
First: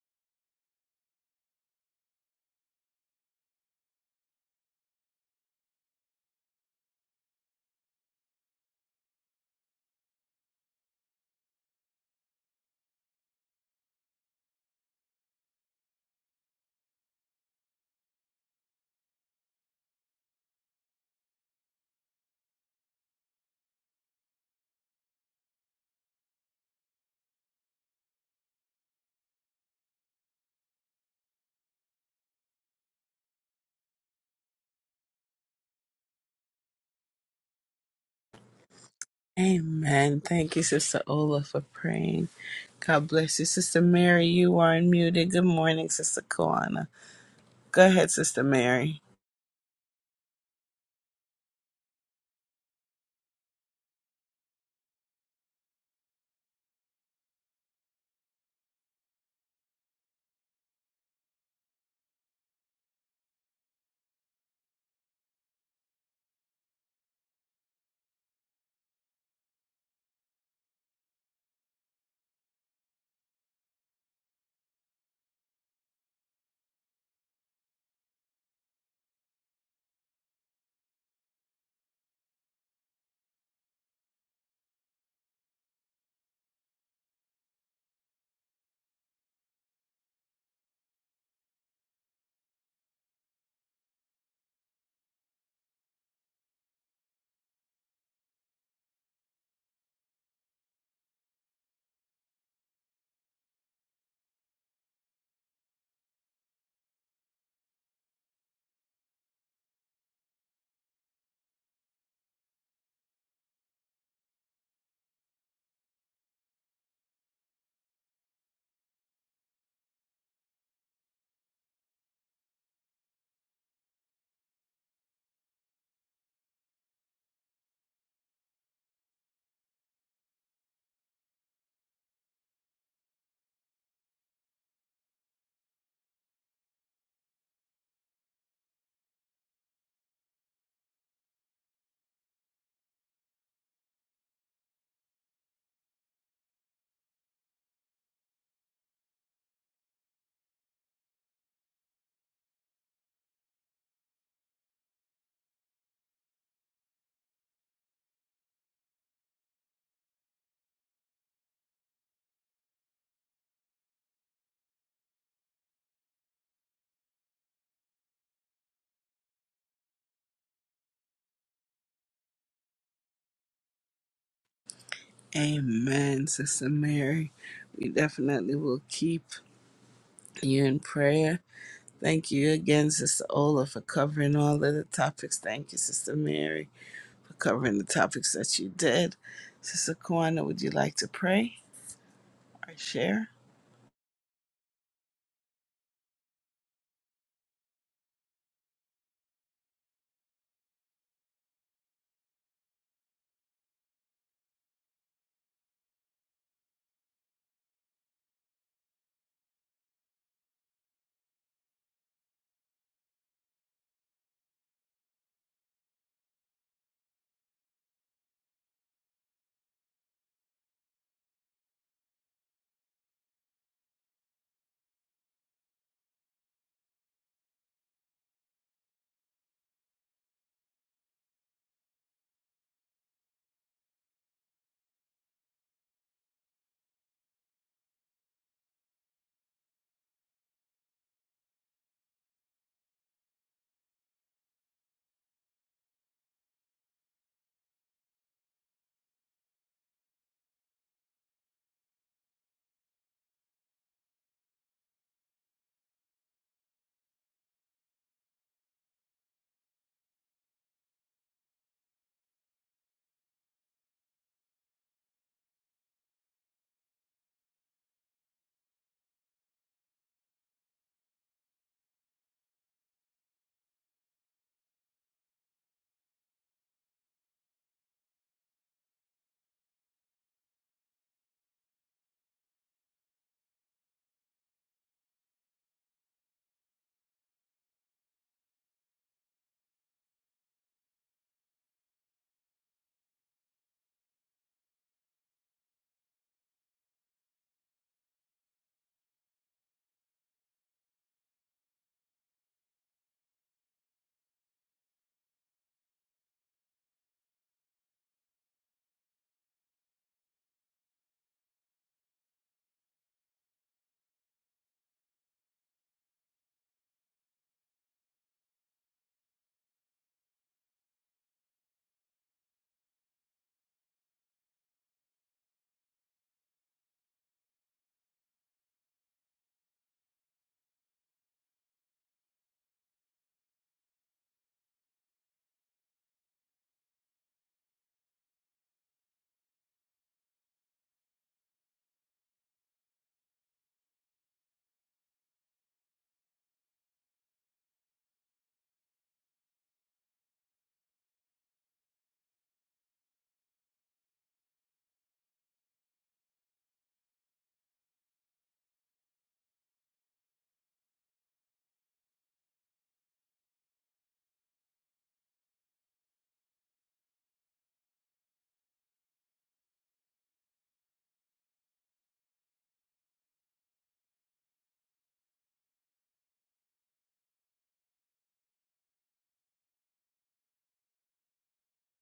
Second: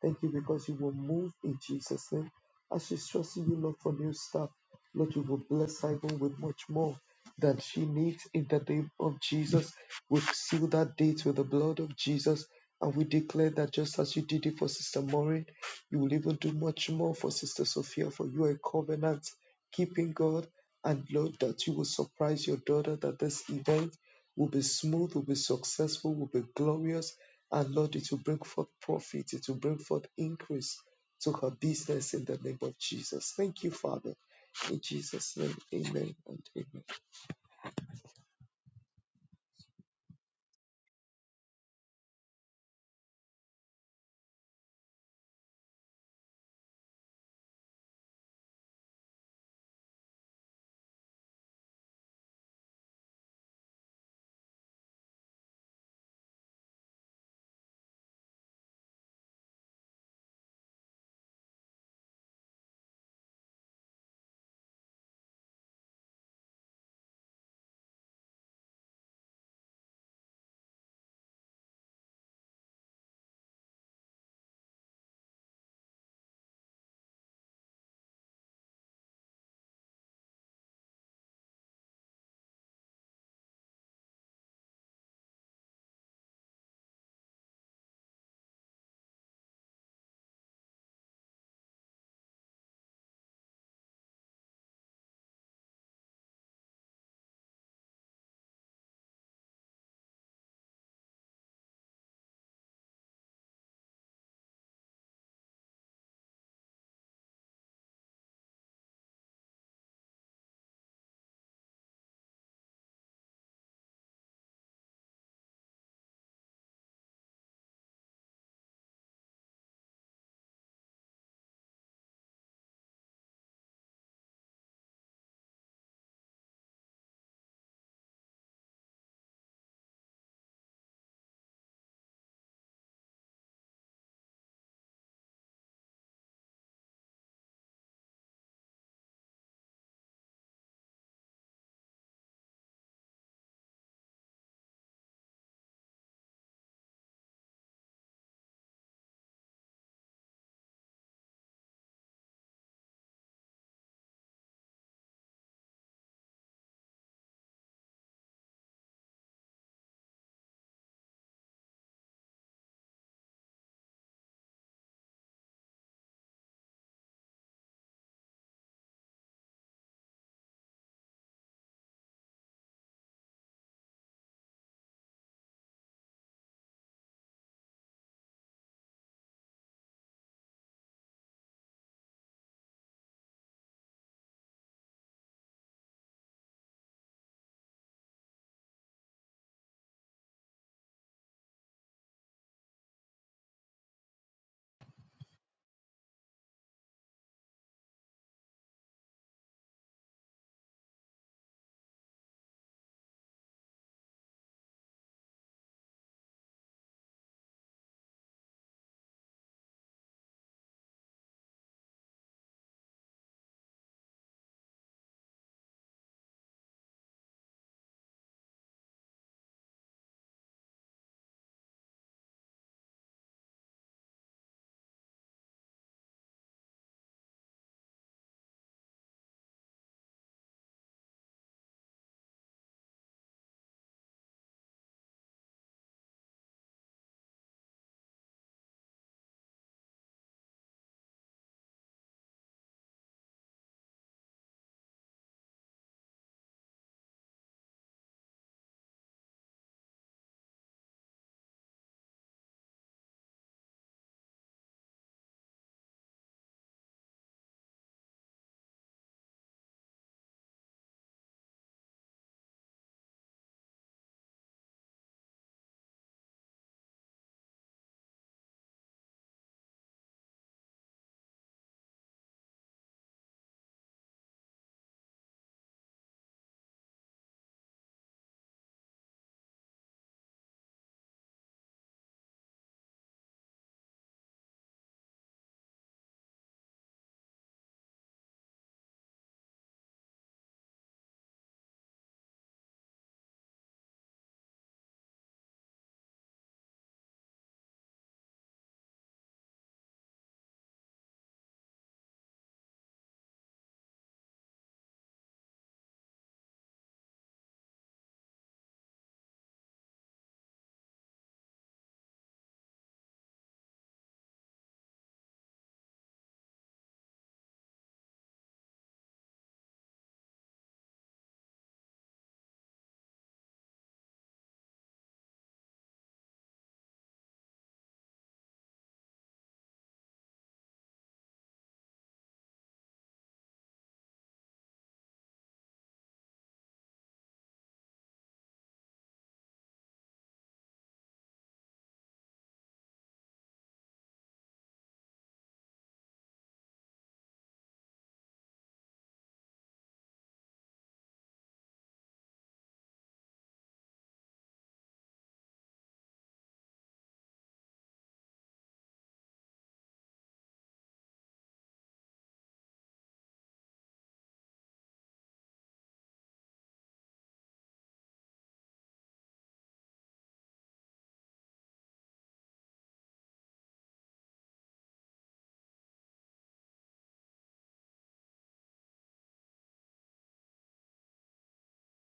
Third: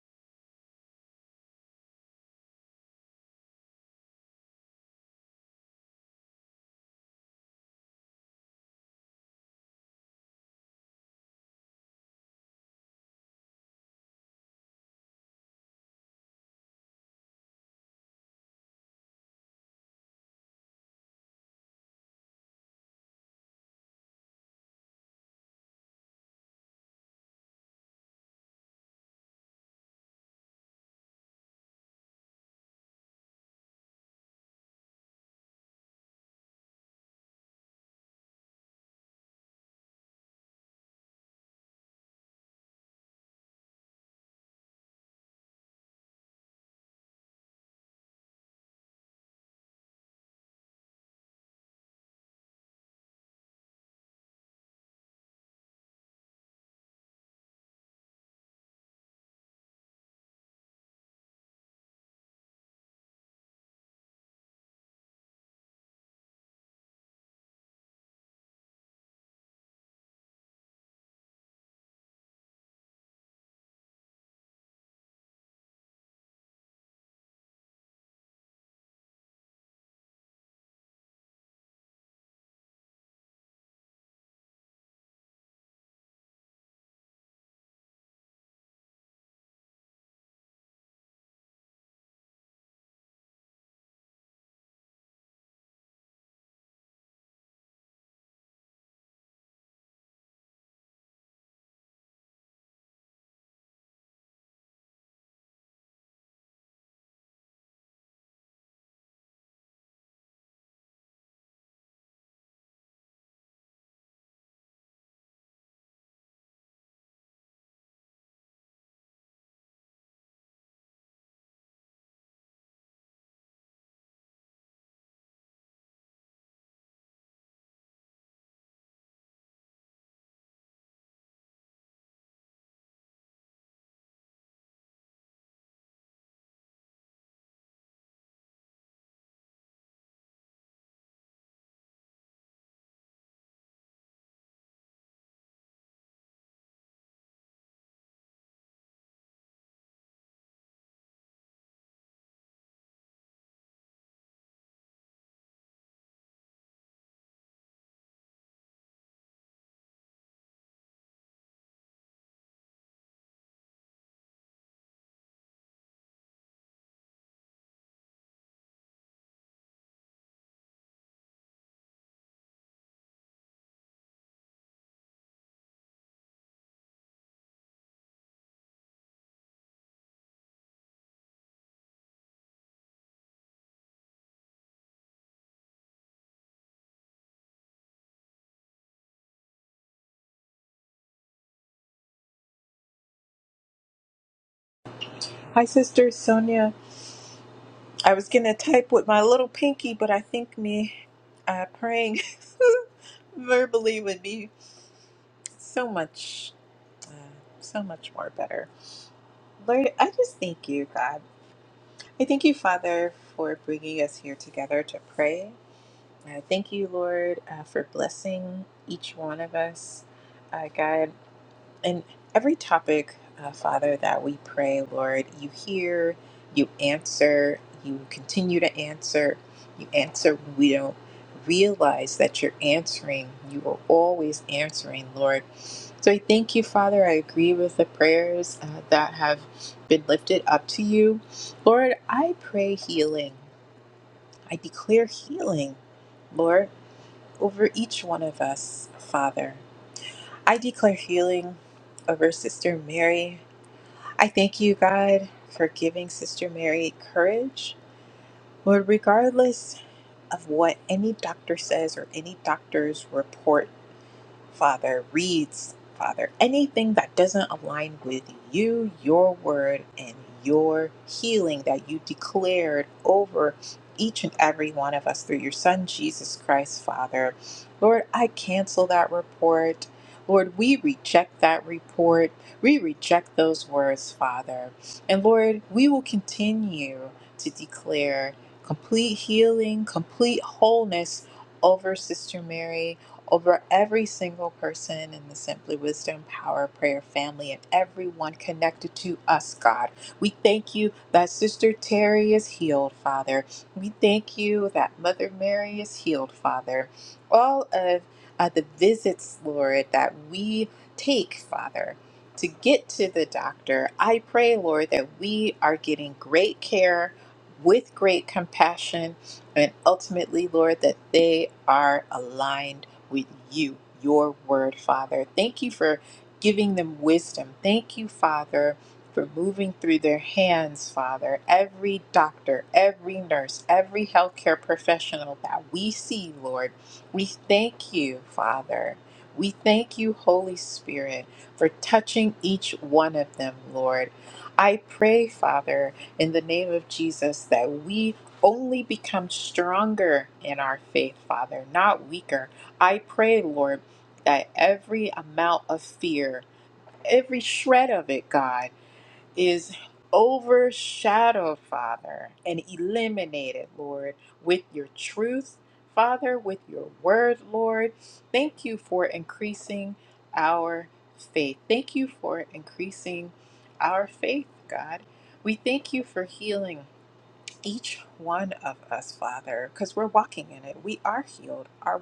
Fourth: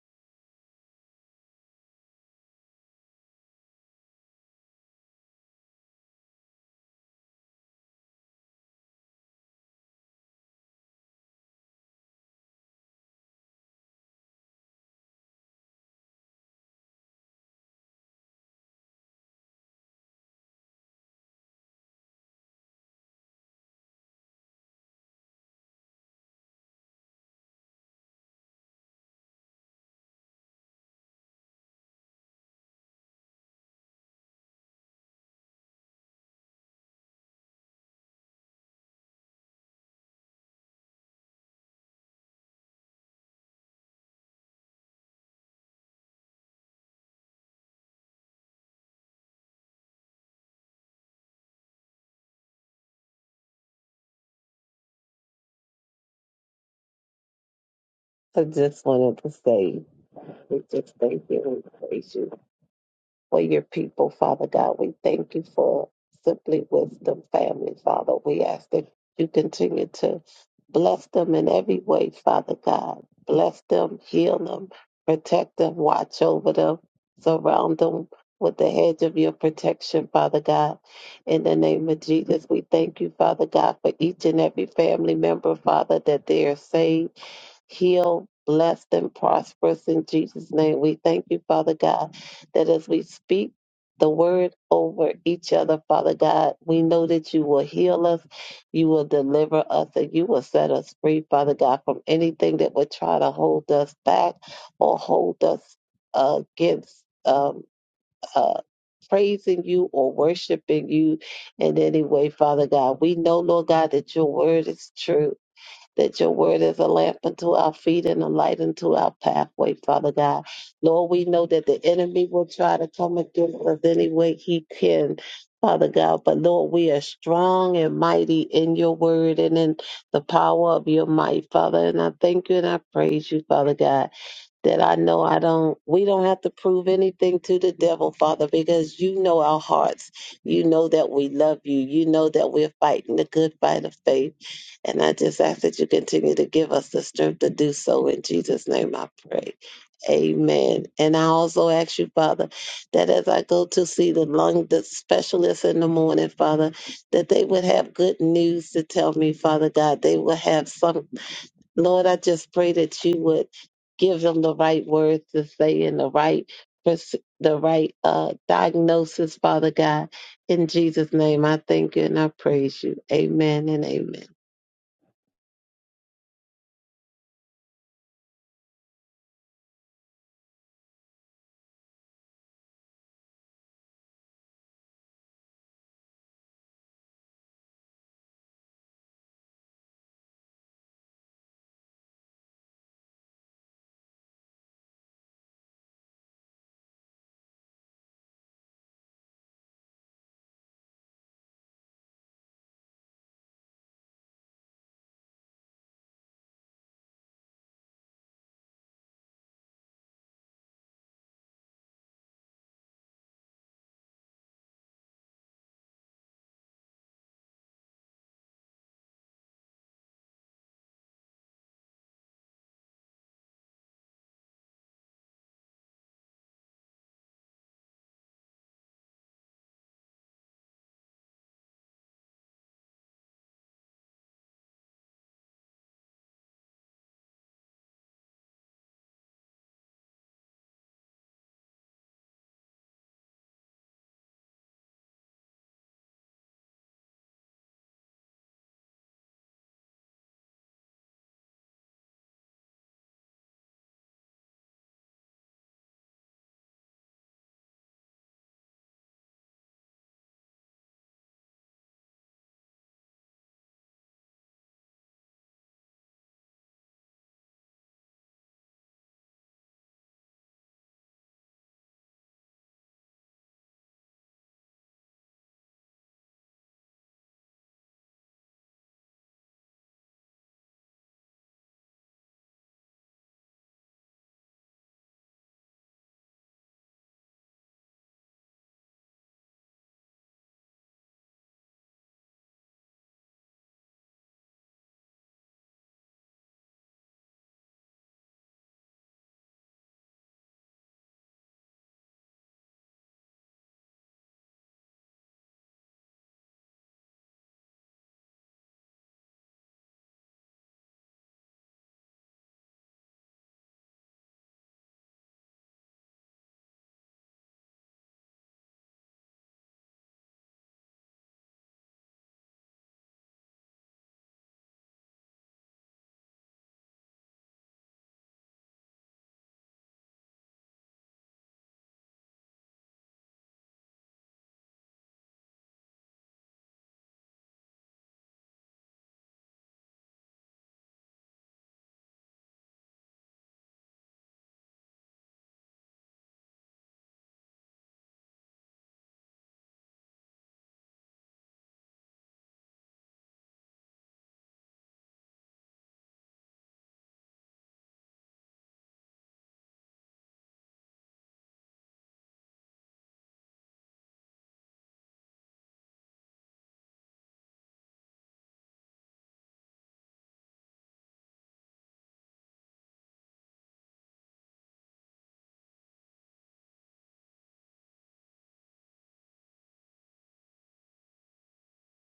Speaker 3: Thank you because you will move in Jesus' name. As she's trusting you, Lord, for new stuff, Lord, you will bless her even with much more than she needs in the name of Jesus. We seal that date with the blood of Jesus. And we declare that just as you did it for Sister Maureen, you will even do much more for Sister Sophia, for you are a covenant keeping God. And Lord, that you will surprise your daughter that this event will be smooth, will be successful, will be glorious. And Lord, it will bring forth profit, it will bring forth increase to her business in the name of Jesus. Thank you, Father. In Jesus' name, amen and amen.
Speaker 1: Amen. Thank you, Sister Ola, for praying. God bless you, Sister Mary. You are unmuted. Good morning, Sister Koana. Go ahead, Sister Mary.
Speaker 2: I just wanted to say We just thank you and praise you for your people, Father God. We thank you for Simply Wisdom family, Father. We ask that you continue to bless them in every way, Father God. Bless them, heal them, protect them, watch over them, surround them with the hedge of your protection, Father God. In the name of Jesus, we thank you, Father God, for each and every family member, Father, that they are saved Heal, blessed, and prosperous in Jesus' name. We thank you, Father God, that as we speak the word over each other, Father God, we know that you will heal us, you will deliver us, and you will set us free, Father God, from anything that would try to hold us back or hold us uh, against um, uh, praising you or worshiping you in any way, Father God. We know, Lord God, that your word is true that your word is a lamp unto our feet and a light unto our pathway, Father God. Lord, we know that the enemy will try to come against us any way he can. Father God, but Lord, we are strong and mighty in your word and in the power of your might, Father. And I thank you and I praise you, Father God that I know I don't, we don't have to prove anything to the devil, Father, because you know our hearts. You know that we love you. You know that we're fighting the good fight of faith. And I just ask that you continue to give us the strength to do so. In Jesus' name I pray. Amen. And I also ask you, Father, that as I go to see the lung the specialist in the morning, Father, that they would have good news to tell me, Father God. They will have some Lord, I just pray that you would give them the right words to say and the right pers- the right uh, diagnosis, Father God. In Jesus' name, I thank you and I praise you. Amen and amen.
Speaker 1: Amen, Sister Mary. We definitely will keep you in prayer. Thank you again, Sister Ola, for covering all of the topics. Thank you, Sister Mary. for covering the topics that you did. Sister Kwana, would you like to pray or share?
Speaker 4: Hi, Sister Sonia. I was going to type with my little pinky, but I think me uh, praying verbally would be so much, uh, so much more better. Lord, I just thank you, God. I thank you, Father, for bringing us here together to pray. I thank you, Lord, uh, for blessing each one of us. Uh, God, And every topic, uh, Father, that we pray, Lord, you hear, you answer, you continue to answer, you answer when we don't realize that you're answering. You are always answering, Lord. So I thank you, Father. I agree with the prayers uh, that have been lifted up to you. Lord, I pray healing. I declare healing, Lord, over each one of us, Father. I declare healing over Sister Mary. I thank you, God, for giving Sister Mary courage. Lord, regardless of what any doctor says or any doctor's report, Father, reads, Father, anything that doesn't align with you, your word, and your healing that you declared over each and every one of us through your Son, Jesus Christ, Father. Lord, I cancel that report. Lord, we reject that report. We reject those words, Father. And Lord, we will continue to declare complete healing, complete wholeness over Sister Mary over every single person in the Simply Wisdom Power Prayer family and everyone connected to us, God. We thank you that Sister Terry is healed, Father. We thank you that Mother Mary is healed, Father. All of uh, the visits, Lord, that we take, Father. To get to the doctor, I pray, Lord, that we are getting great care with great compassion, and ultimately, Lord, that they are aligned with you, your word, Father. Thank you for giving them wisdom. Thank you, Father, for moving through their hands, Father. Every doctor, every nurse, every healthcare professional that we see, Lord, we thank you, Father. We thank you, Holy Spirit, for touching each one of them, Lord. I pray, Father, in the name of Jesus, that we only become stronger in our faith, Father, not weaker. I pray, Lord, that every amount of fear, every shred of it, God, is overshadowed, Father, and eliminated, Lord, with your truth, Father, with your word, Lord. Thank you for increasing our faith. Thank you for increasing our faith, God. We thank you for healing each one of us, Father, because we're walking in it. We are healed. Our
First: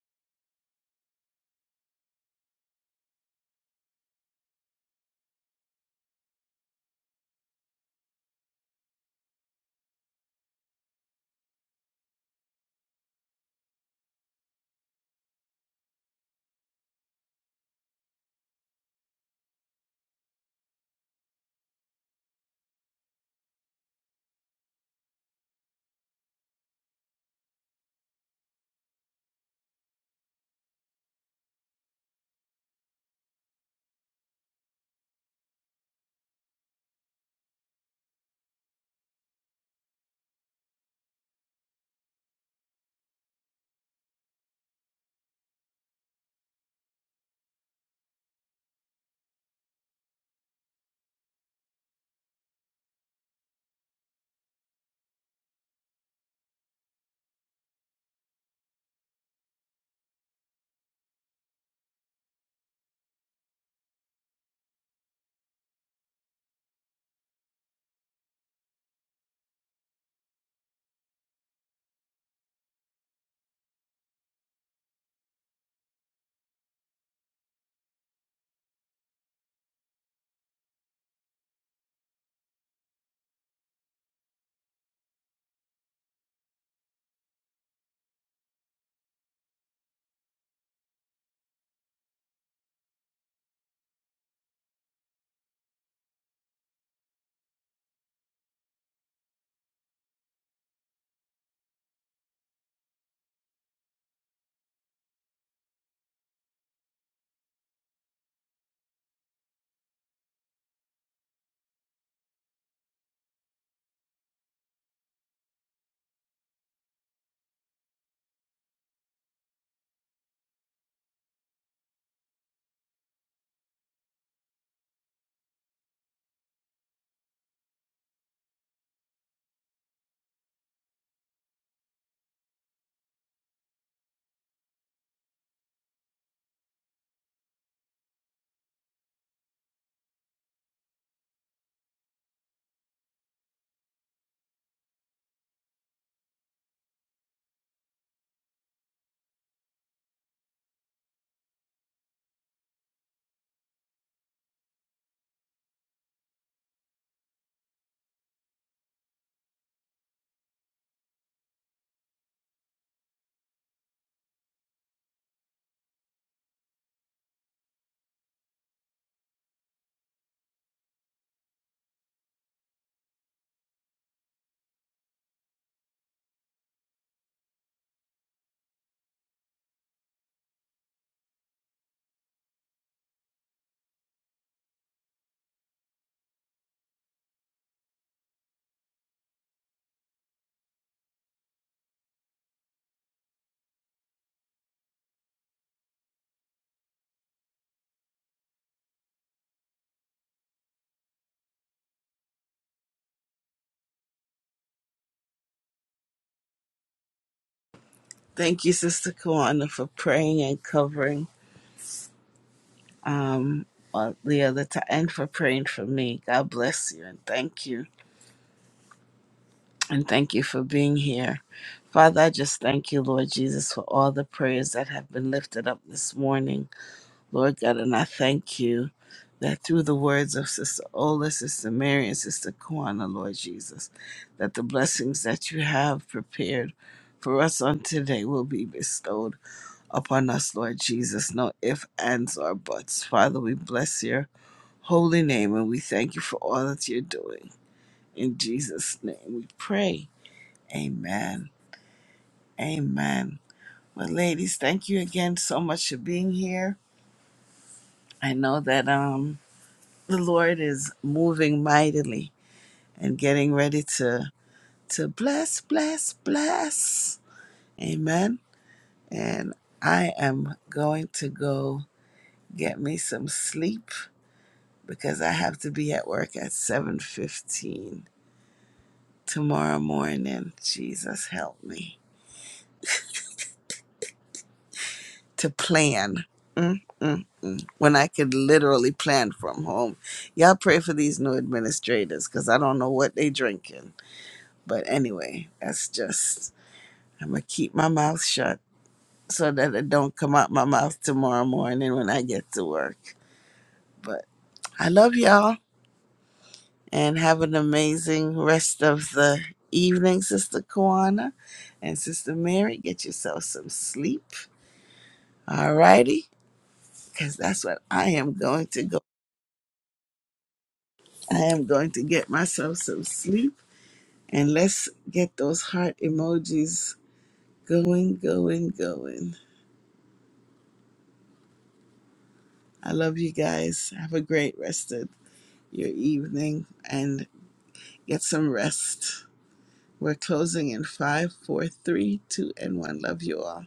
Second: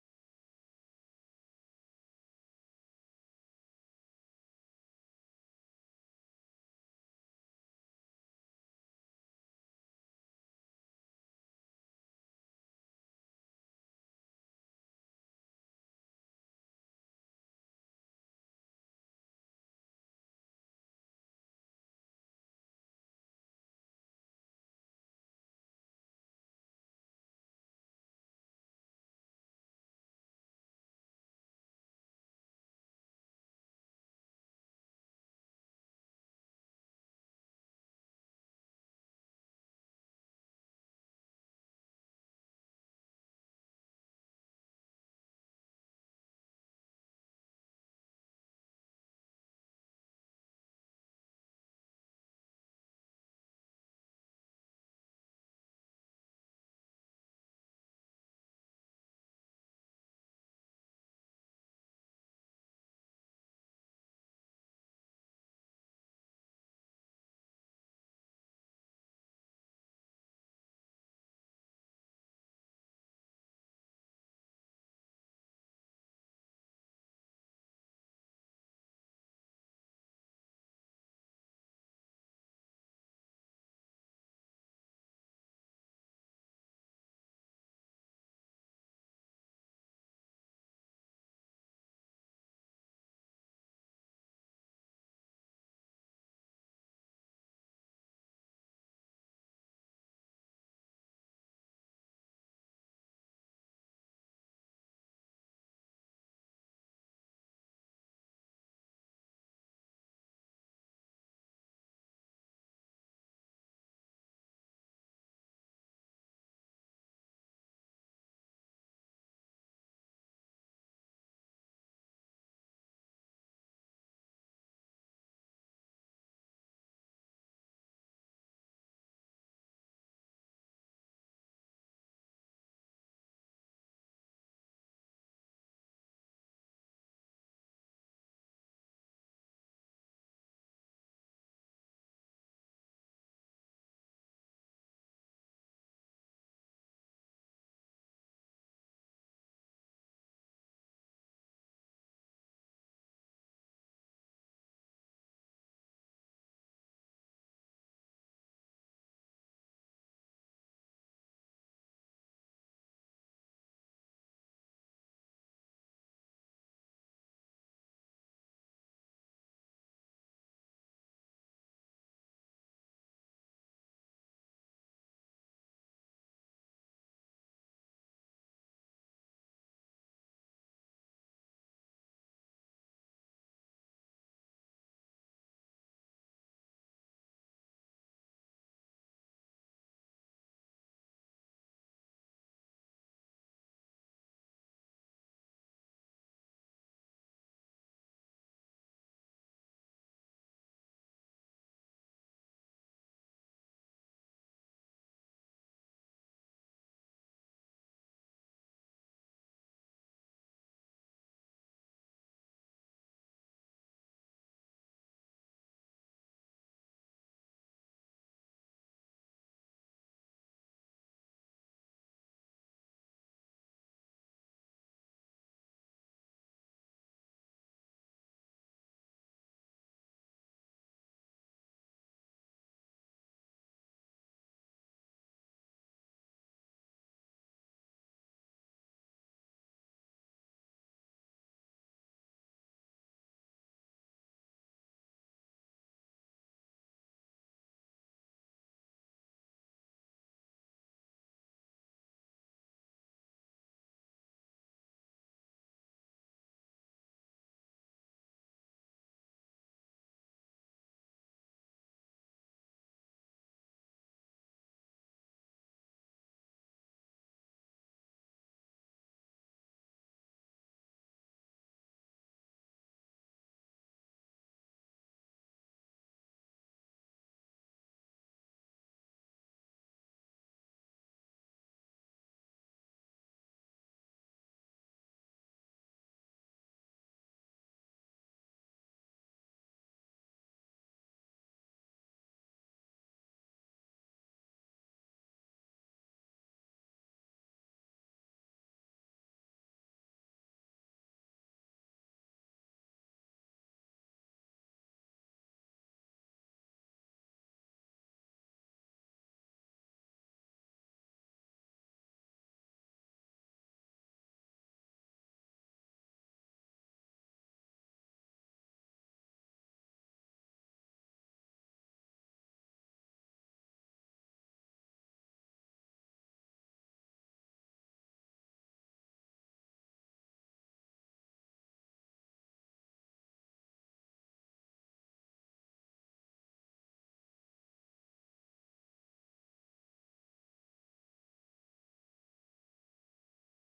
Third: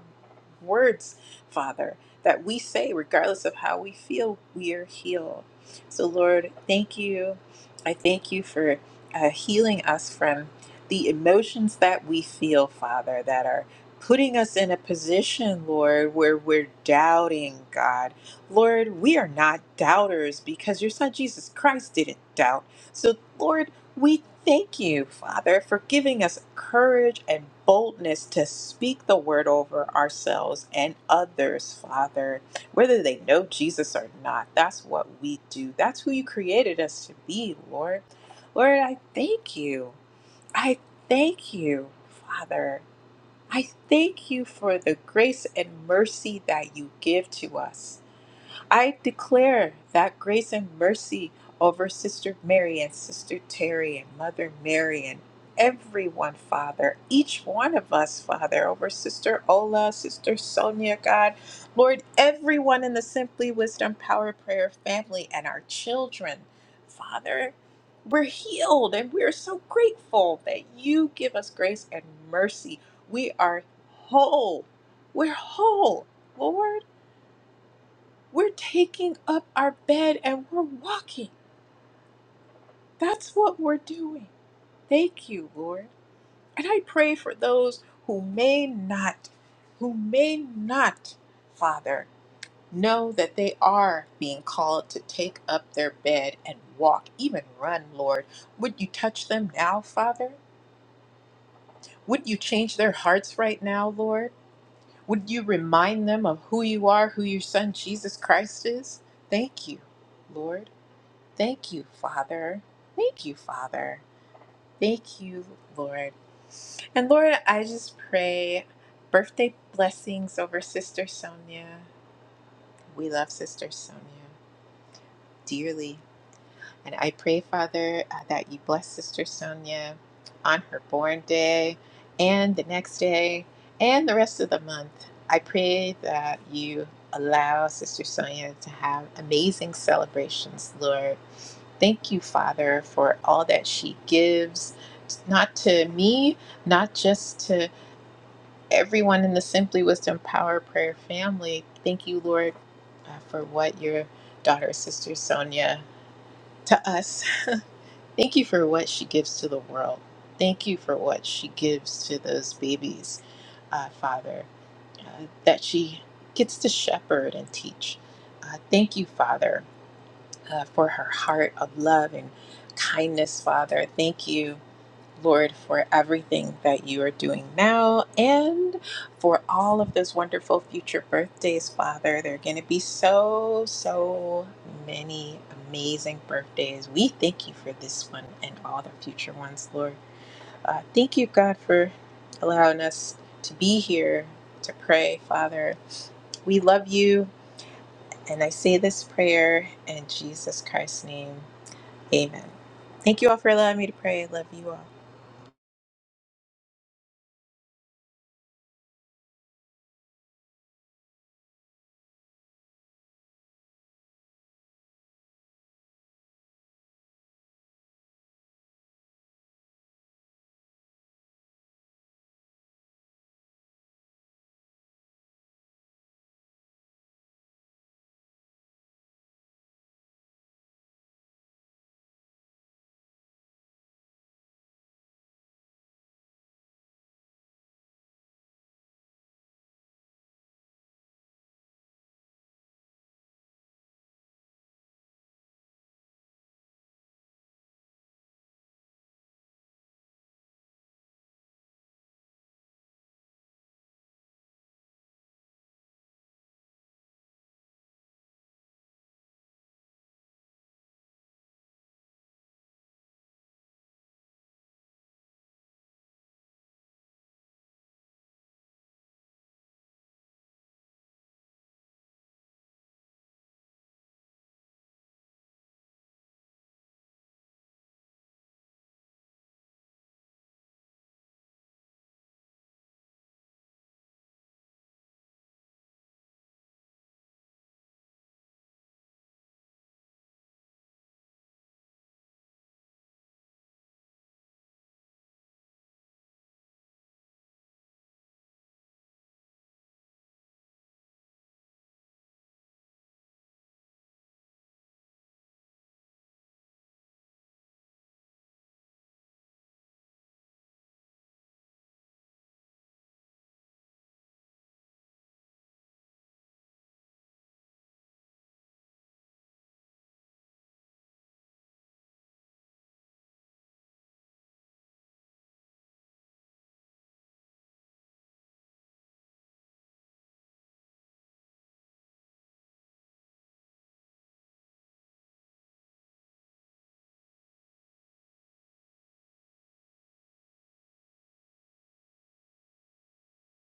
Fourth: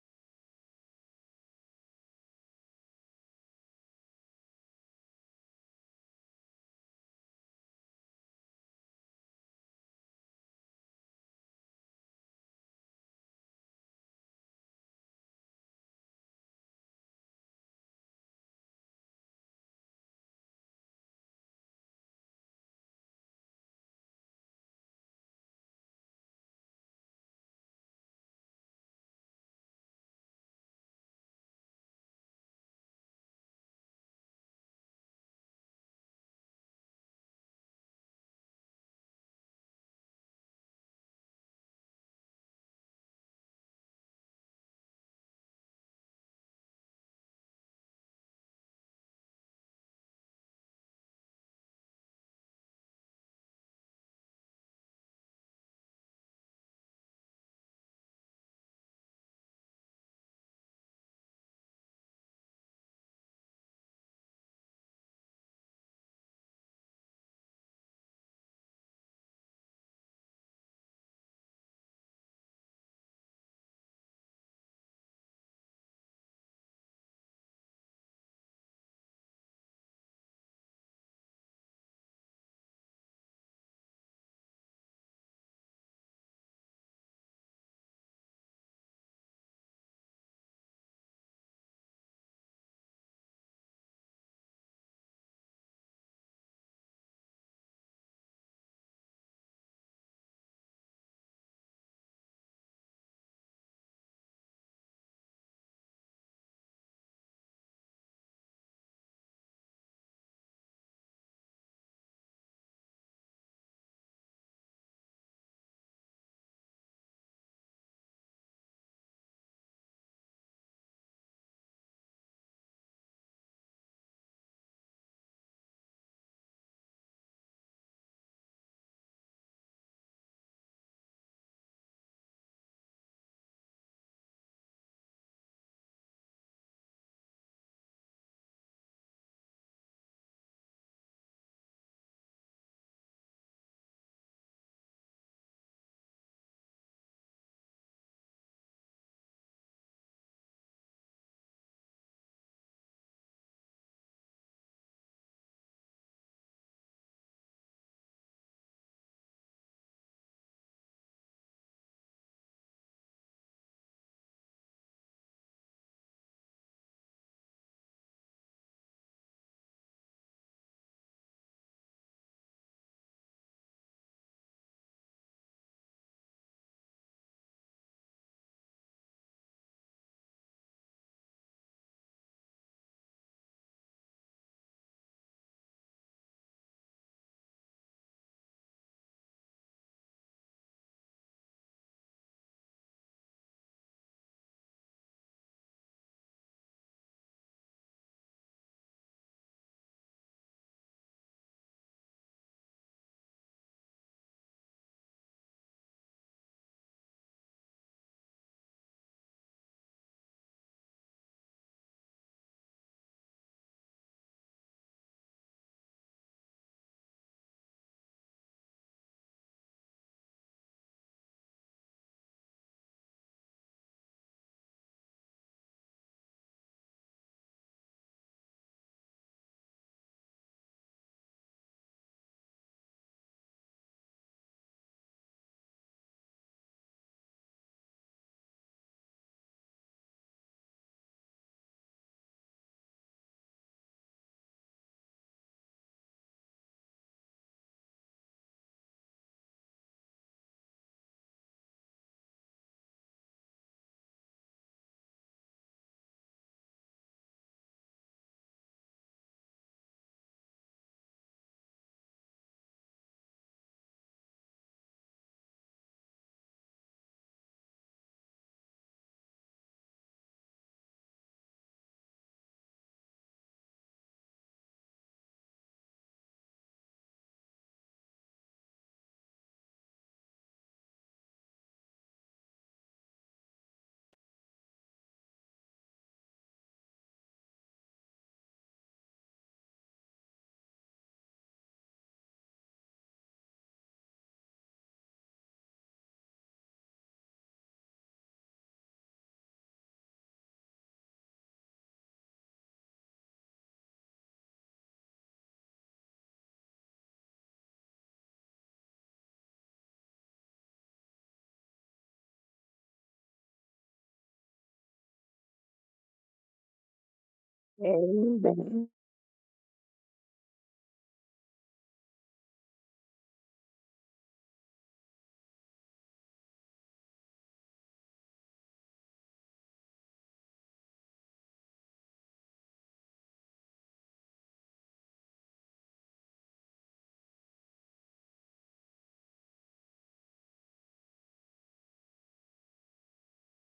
Speaker 4: words, Father, that we say, regardless of how we feel, we are healed. So, Lord, thank you. I thank you for uh, healing us from the emotions that we feel, Father, that are putting us in a position, Lord, where we're doubting, God. Lord, we are not doubters because your son Jesus Christ didn't doubt. So, Lord, we thank you, Father, for giving us courage and boldness to speak the word over ourselves and others, Father, whether they know Jesus or not. That's what we do. That's who you created us to be, Lord. Lord, I thank you. I thank you, Father. I thank you for the grace and mercy that you give to us. I declare that grace and mercy over Sister Mary and Sister Terry and Mother Mary and everyone, Father, each one of us, Father, over Sister Ola, Sister Sonia, God, Lord, everyone in the Simply Wisdom Power Prayer family and our children, Father. We're healed and we're so grateful that you give us grace and mercy. We are whole. We're whole, Lord. We're taking up our bed and we're walking. That's what we're doing. Thank you, Lord. And I pray for those who may not, who may not, Father, know that they are being called to take up their bed and walk, even run, Lord. Would you touch them now, Father? Would you change their hearts right now, Lord? Would you remind them of who you are, who your son Jesus Christ is? Thank you, Lord. Thank you, Father. Thank you, Father. Thank you, Lord. And Lord, I just pray birthday blessings over Sister Sonia. We love Sister Sonia dearly. And I pray, Father, uh, that you bless Sister Sonia on her born day and the next day and the rest of the month. I pray that you allow Sister Sonia to have amazing celebrations, Lord Thank you, Father, for all that she gives, not to me, not just to everyone in the Simply Wisdom Power Prayer family. Thank you, Lord, uh, for what your daughter, Sister Sonia, to us. Thank you for what she gives to the world. Thank you for what she gives to those babies, uh, Father, uh, that she gets to shepherd and teach. Uh, thank you, Father, uh, for her heart of love and kindness, Father. Thank you Lord, for everything that you are doing now and for all of those wonderful future birthdays, Father. There are going to be so, so many amazing birthdays. We thank you for this one and all the future ones, Lord. Uh, thank you, God, for allowing us to be here to pray, Father. We love you, and I say this prayer in Jesus Christ's name. Amen. Thank you all for allowing me to pray. I love you all.
Speaker 1: Thank you, Sister Kwana, for praying and covering um, all the other time and for praying for me. God bless you and thank you. And thank you for being here. Father, I just thank you, Lord Jesus, for all the prayers that have been lifted up this morning. Lord God, and I thank you that through the words of Sister Ola, Sister Mary, and Sister Kwana, Lord Jesus, that the blessings that you have prepared for us on today will be bestowed upon us, Lord Jesus. No ifs, ands, or buts. Father, we bless your holy name and we thank you for all that you're doing. In Jesus' name we pray. Amen. Amen. Well, ladies, thank you again so much for being here. I know that um the Lord is moving mightily and getting ready to to bless, bless, bless. Amen. And I am going to go get me some sleep because I have to be at work at 7:15 tomorrow morning. Jesus help me to plan. Mm, mm, mm. When I could literally plan from home. Y'all pray for these new administrators because I don't know what they drinking. But anyway, that's just I'm gonna keep my mouth shut so that it don't come out my mouth tomorrow morning when I get to work. But I love y'all and have an amazing rest of the evening, Sister Kwana and Sister Mary. Get yourself some sleep. Alrighty, because that's what I am going
Speaker 2: Amen.
Speaker 1: to go. I am going to get myself some sleep and let's get those heart emojis going, going, going. I love you guys. Have a great rest of your evening. and. get some rest. We're closing in five, four, three, two, and one. Love you all.